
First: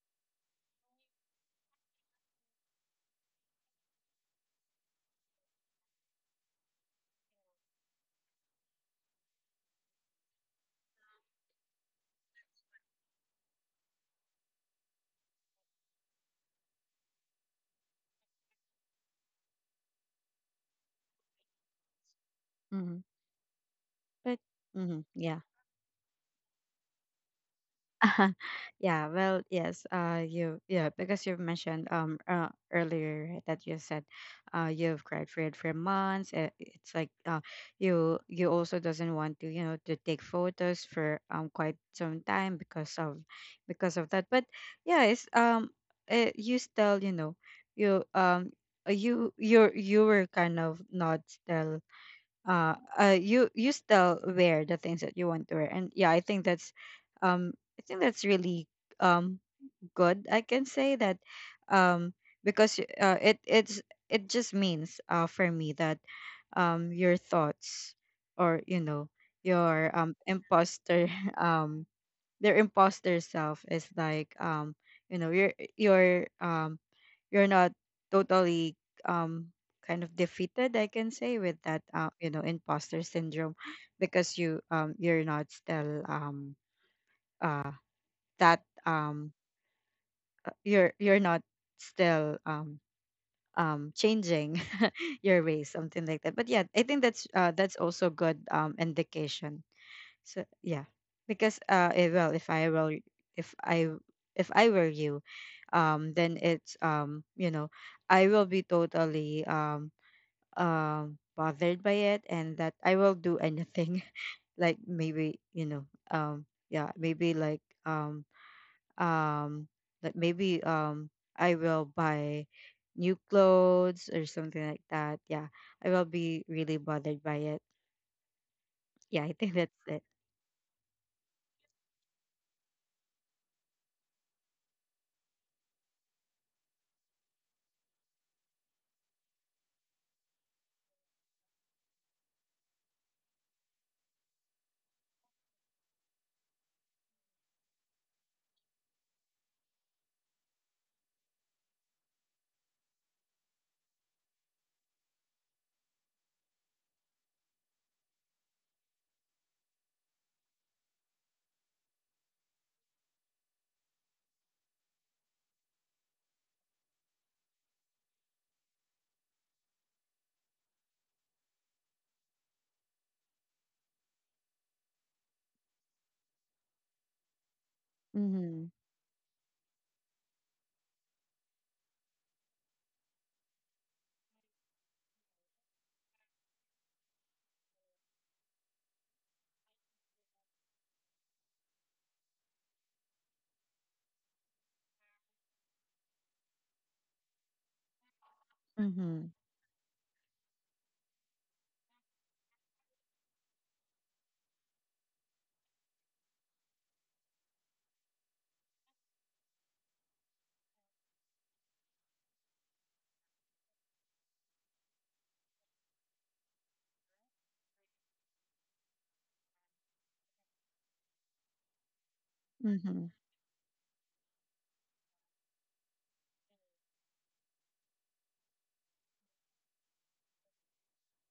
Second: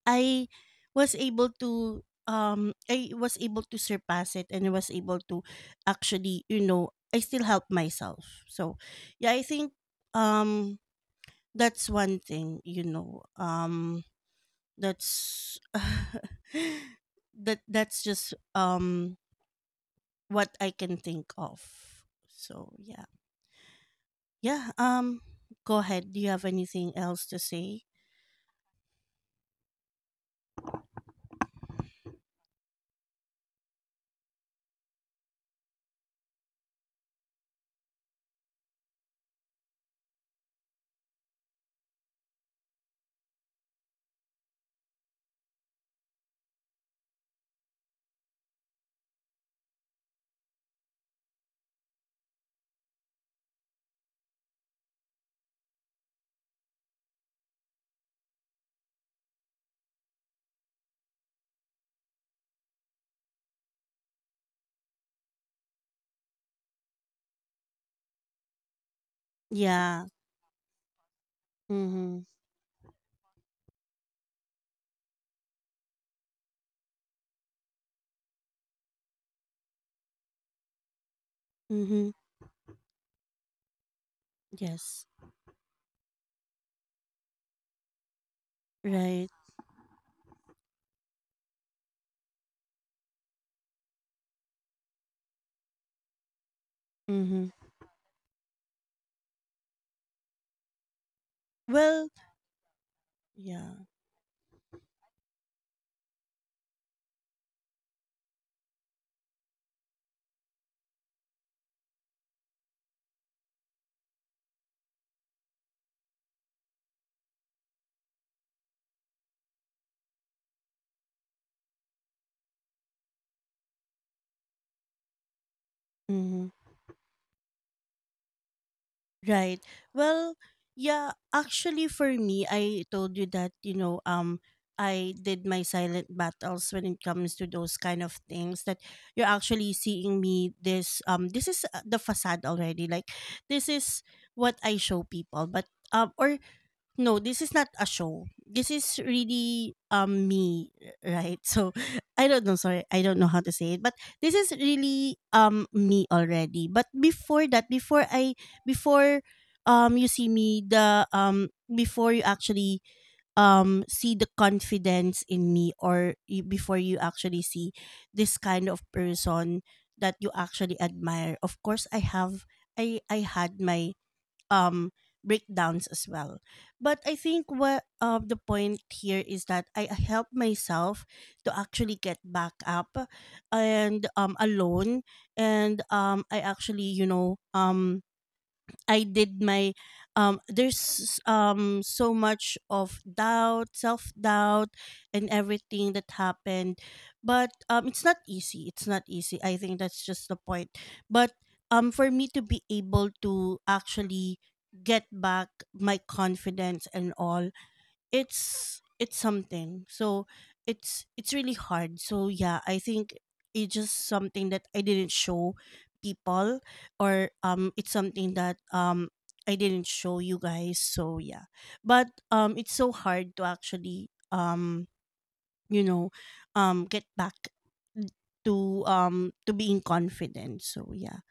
Speaker 1: I was able to I was able to surpass it, and I was able to actually, you know, I still help myself. So yeah, I think um that's one thing, you know. That's <laughs> that's just what I can think of. So
Speaker 2: Mm-hmm.
Speaker 1: yeah.
Speaker 2: But.
Speaker 1: Yeah,
Speaker 2: Mm-hmm. Yeah.
Speaker 1: go ahead. Do you have anything else to say?
Speaker 2: <laughs> Yes, you, yeah, because you've mentioned, earlier that you said, you've cried for it for months. It's like, you, you also doesn't want to, you know, to take photos for quite some time, because of, that. But yeah, it's you still, you know, you you, you're, you were kind of not still, you, you still wear the things that you want to wear. And yeah, I think that's, um I think that's really, um good, I can say that, um because, it, it's, it just means, for me that, your thoughts, or, you know, your
Speaker 1: Yeah.
Speaker 2: imposter <laughs> um
Speaker 1: Mm-hmm.
Speaker 2: their imposter self is like, you know, you're you're not totally um kind of defeated, I can say, with that,
Speaker 1: Mm-hmm.
Speaker 2: you know, imposter syndrome. Because you,
Speaker 1: Yes.
Speaker 2: you're not still, uh that,
Speaker 1: Right.
Speaker 2: you're not still, changing <laughs> your ways, something like that. But yeah, I think that's,
Speaker 1: Mm-hmm.
Speaker 2: that's also good, indication. So yeah, because,
Speaker 1: Well,
Speaker 2: well, if
Speaker 1: yeah.
Speaker 2: I, if I were you, then it's, you know, I will be totally bothered by it, and that I will do anything. <laughs> Like maybe, you know, um, yeah, maybe like, um like maybe, I will buy new clothes or something like that. Yeah, I will be
Speaker 1: Mhm.
Speaker 2: really bothered by it. Yeah, I think
Speaker 1: Right.
Speaker 2: that's it.
Speaker 1: Well, yeah, actually for me, I told you that, you know, I did my silent battles when it comes to those kind of things, that you're actually seeing me. This this is the facade already. Like this is what I show people, but or no, this is not a show. This is really me, right? So <laughs> I don't know, sorry, I don't know how to say it, but this is really me already. But before that, before you see me the before you actually see the confidence in me before you actually see this kind of person that you actually admire. Of course, I have I had my um breakdowns as well, but I think what the
Speaker 2: Mm-hmm.
Speaker 1: point here is that I help myself to actually get back up and alone, and I actually, you know I did my there's so much of doubt, self-doubt and everything that happened. But it's not easy. It's not
Speaker 2: Mm-hmm.
Speaker 1: easy. I think that's just the point. But for me to be able to actually get back my confidence and all, it's something so, it's really hard, so yeah, I think it's just something that I didn't show people, or it's something that I didn't show you guys, so yeah. But it's so
Speaker 2: Mm-hmm.
Speaker 1: hard to actually you know get back to being confident, so yeah.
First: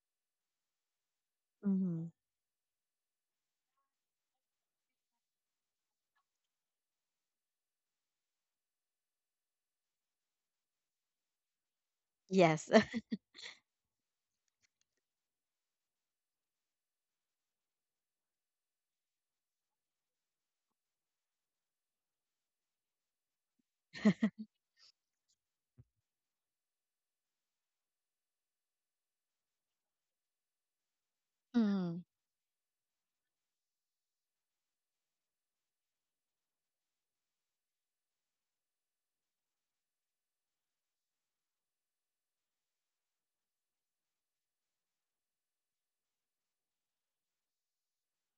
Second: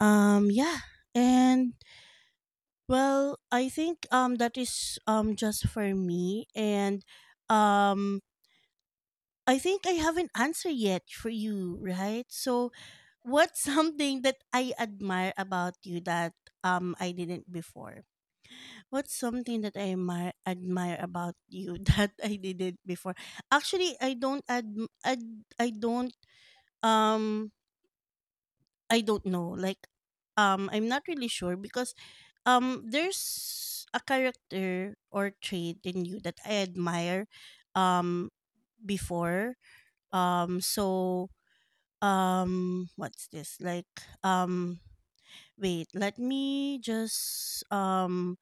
Speaker 1: um yeah and
Speaker 2: Hmm.
Speaker 1: well, I think that is just for me, and um I think I have an answer yet for you, right? So
Speaker 2: Yes. <laughs>
Speaker 1: what's <laughs> something that I admire about you that I didn't before? What's something that I admire, admire about you <laughs> that I didn't before? Actually, ad I don't um I don't know. Like I'm not really sure because
Speaker 2: Hmm.
Speaker 1: there's a character or trait in you that I admire um before. Um so what's this like um wait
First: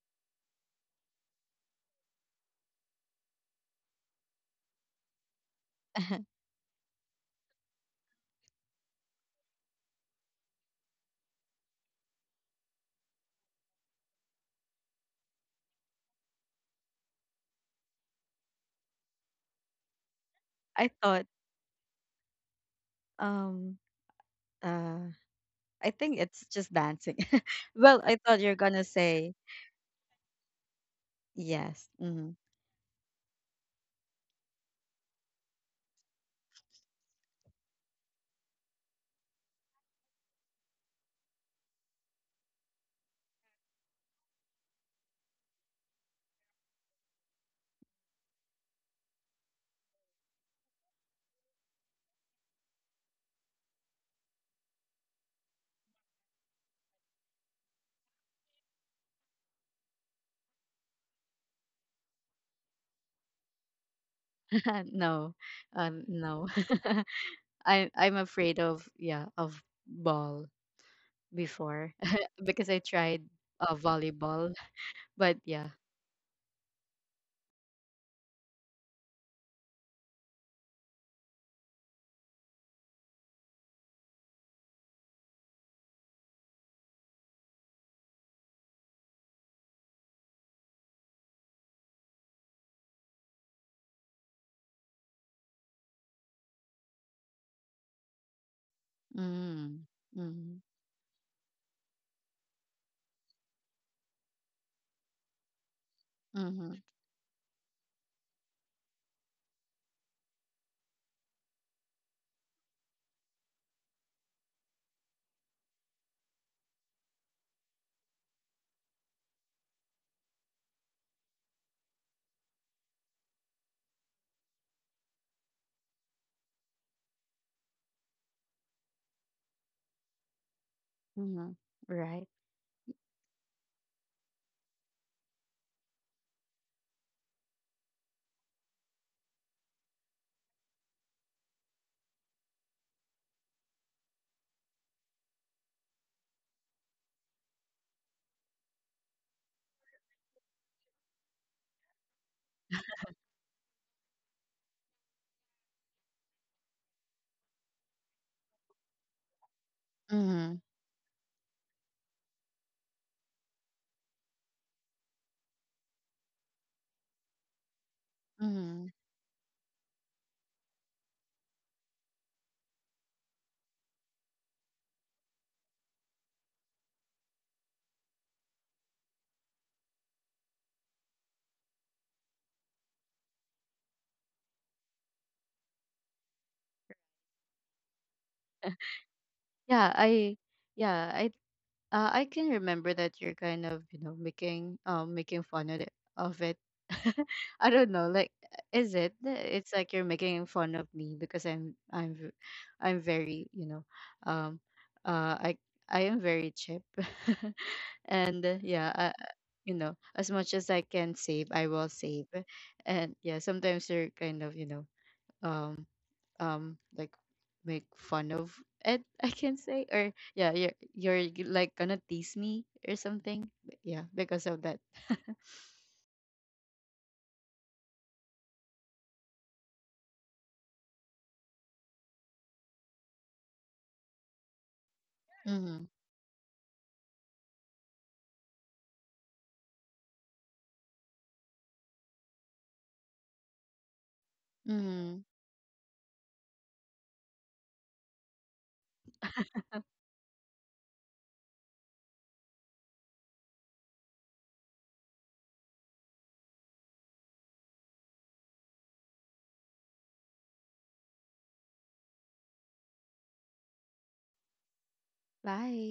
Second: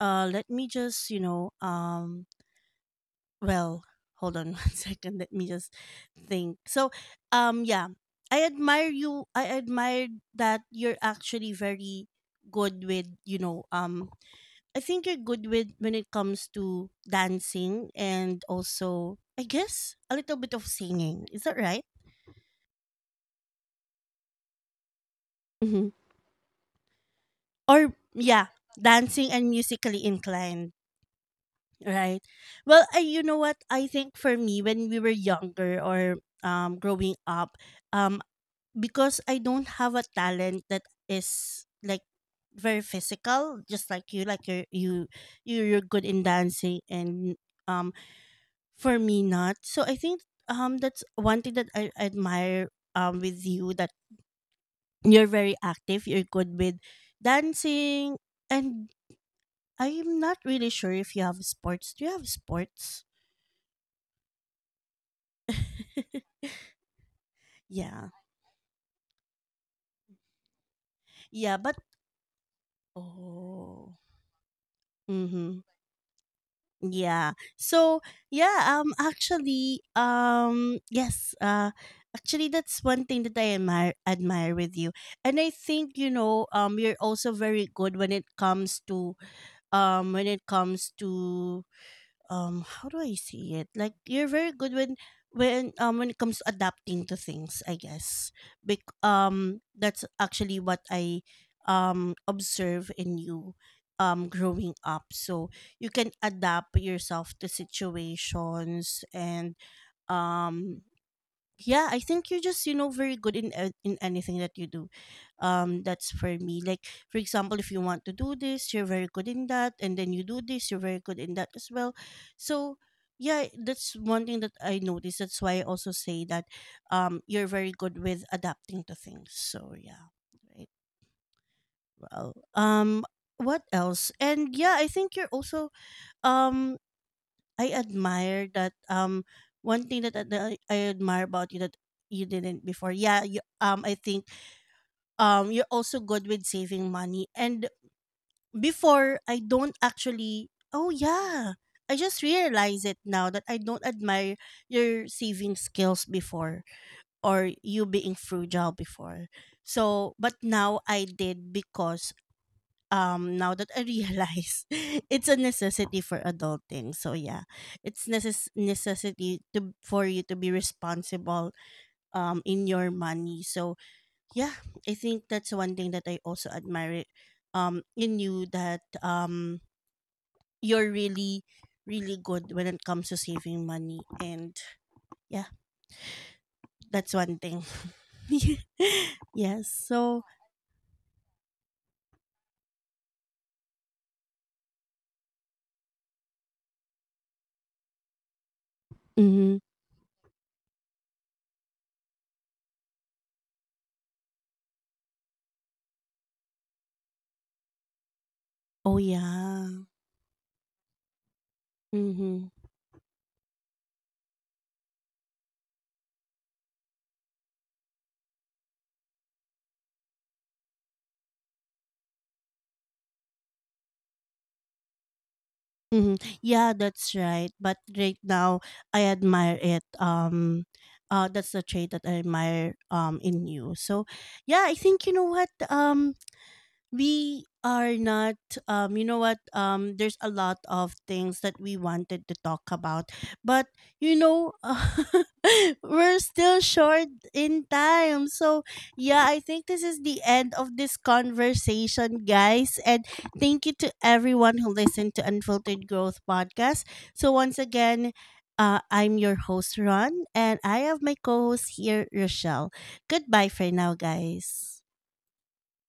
Speaker 1: let me just you know Well, hold on, <laughs> 1 second, let me just
Speaker 2: <laughs>
Speaker 1: think. So yeah, I admire that you're actually very good with, you know, I think you're good with when it comes to dancing, and also I guess a little bit of
Speaker 2: I thought,
Speaker 1: singing. Is that right?
Speaker 2: um, uh, I
Speaker 1: Hmm.
Speaker 2: think it's just dancing. <laughs>
Speaker 1: Or
Speaker 2: Well, I thought
Speaker 1: yeah,
Speaker 2: you're gonna say
Speaker 1: dancing and musically inclined,
Speaker 2: yes.
Speaker 1: right?
Speaker 2: Hmm.
Speaker 1: Well, I, you know what? I think for me when we were younger, or growing up, um because I don't have a talent that is like very physical, just like you, like you're good in dancing, and um for me, not. So I think that's one thing that I admire with you, that you're very active. You're good with dancing, and I'm not really sure if you have sports. Do you have sports?
Speaker 2: <laughs> No,
Speaker 1: <laughs>
Speaker 2: no. <laughs> I
Speaker 1: Yeah,
Speaker 2: I'm afraid of, yeah, of ball
Speaker 1: yeah, but
Speaker 2: before, <laughs> because I tried,
Speaker 1: oh,
Speaker 2: volleyball, but
Speaker 1: mm-hmm,
Speaker 2: yeah.
Speaker 1: yeah. So yeah, actually, yes, actually, that's one thing that I admire, admire with you, and I think, you know, you're also very good when it comes to, when it comes to, how do I say it? Like you're very good when, when it comes to adapting to things, I guess.
Speaker 2: Mm.
Speaker 1: That's actually
Speaker 2: Mm.
Speaker 1: what I observe in you growing up. So you can adapt
Speaker 2: Mm.
Speaker 1: yourself to situations, and um yeah, I think you're just, you know, very good in in anything that you do. That's for me, like for example, if you want to do this, you're very good in that, and then you do this, you're very good in that as well. So yeah, that's one thing that I noticed, that's why I also say that you're very good with adapting to things, so yeah, right.
Speaker 2: Mm. Right.
Speaker 1: Well, what else, and yeah, I think you're also, um I admire that, one thing that, that I admire about you that you didn't before. Yeah, you, I think you're also good with saving money. And before I don't actually, oh yeah, I just realize it now, that I don't admire your saving skills before, or you being frugal before. So, but
Speaker 2: Mm.
Speaker 1: now I did, because now that I realize, <laughs> it's a necessity for adulting. So yeah, it's
Speaker 2: Mm.
Speaker 1: necessity to, for you to be responsible in your money. So yeah, I think that's one thing that I also admire in you, that you're really really good when it comes to saving money, and yeah, that's one thing. <laughs> Yes.
Speaker 2: Yeah.
Speaker 1: So,
Speaker 2: I. Yeah. I. I can remember that you're kind of, you know, making making fun of it, of it. <laughs> I don't know, like, is it?
Speaker 1: mhm,
Speaker 2: It's like you're making fun of me because I'm, I'm very, you know, um uh I I am very cheap. <laughs> And yeah,
Speaker 1: oh
Speaker 2: I, you
Speaker 1: yeah,
Speaker 2: know, as much as I can save, I will save.
Speaker 1: mhm,
Speaker 2: And yeah, sometimes you're kind of, you know, um like make fun of it, <laughs> I can say. Or yeah, you're like gonna tease me or something, yeah, because of that. <laughs>
Speaker 1: mhm. Yeah, that's right. But right now, I admire it. That's the trait that I admire in you. So, yeah, I think you know what.
Speaker 2: Mm-hmm.
Speaker 1: We are not, you know what, there's a lot of things that we wanted to talk about, but you know,
Speaker 2: Mm-hmm.
Speaker 1: <laughs> we're still short in time. So yeah, I think this is the end of this conversation, guys, and thank you to everyone who listened to Unfiltered Growth Podcast. So once again, I'm your host Ron, and I have my co-host here Rochelle. Goodbye for now, guys.
Speaker 2: Bye.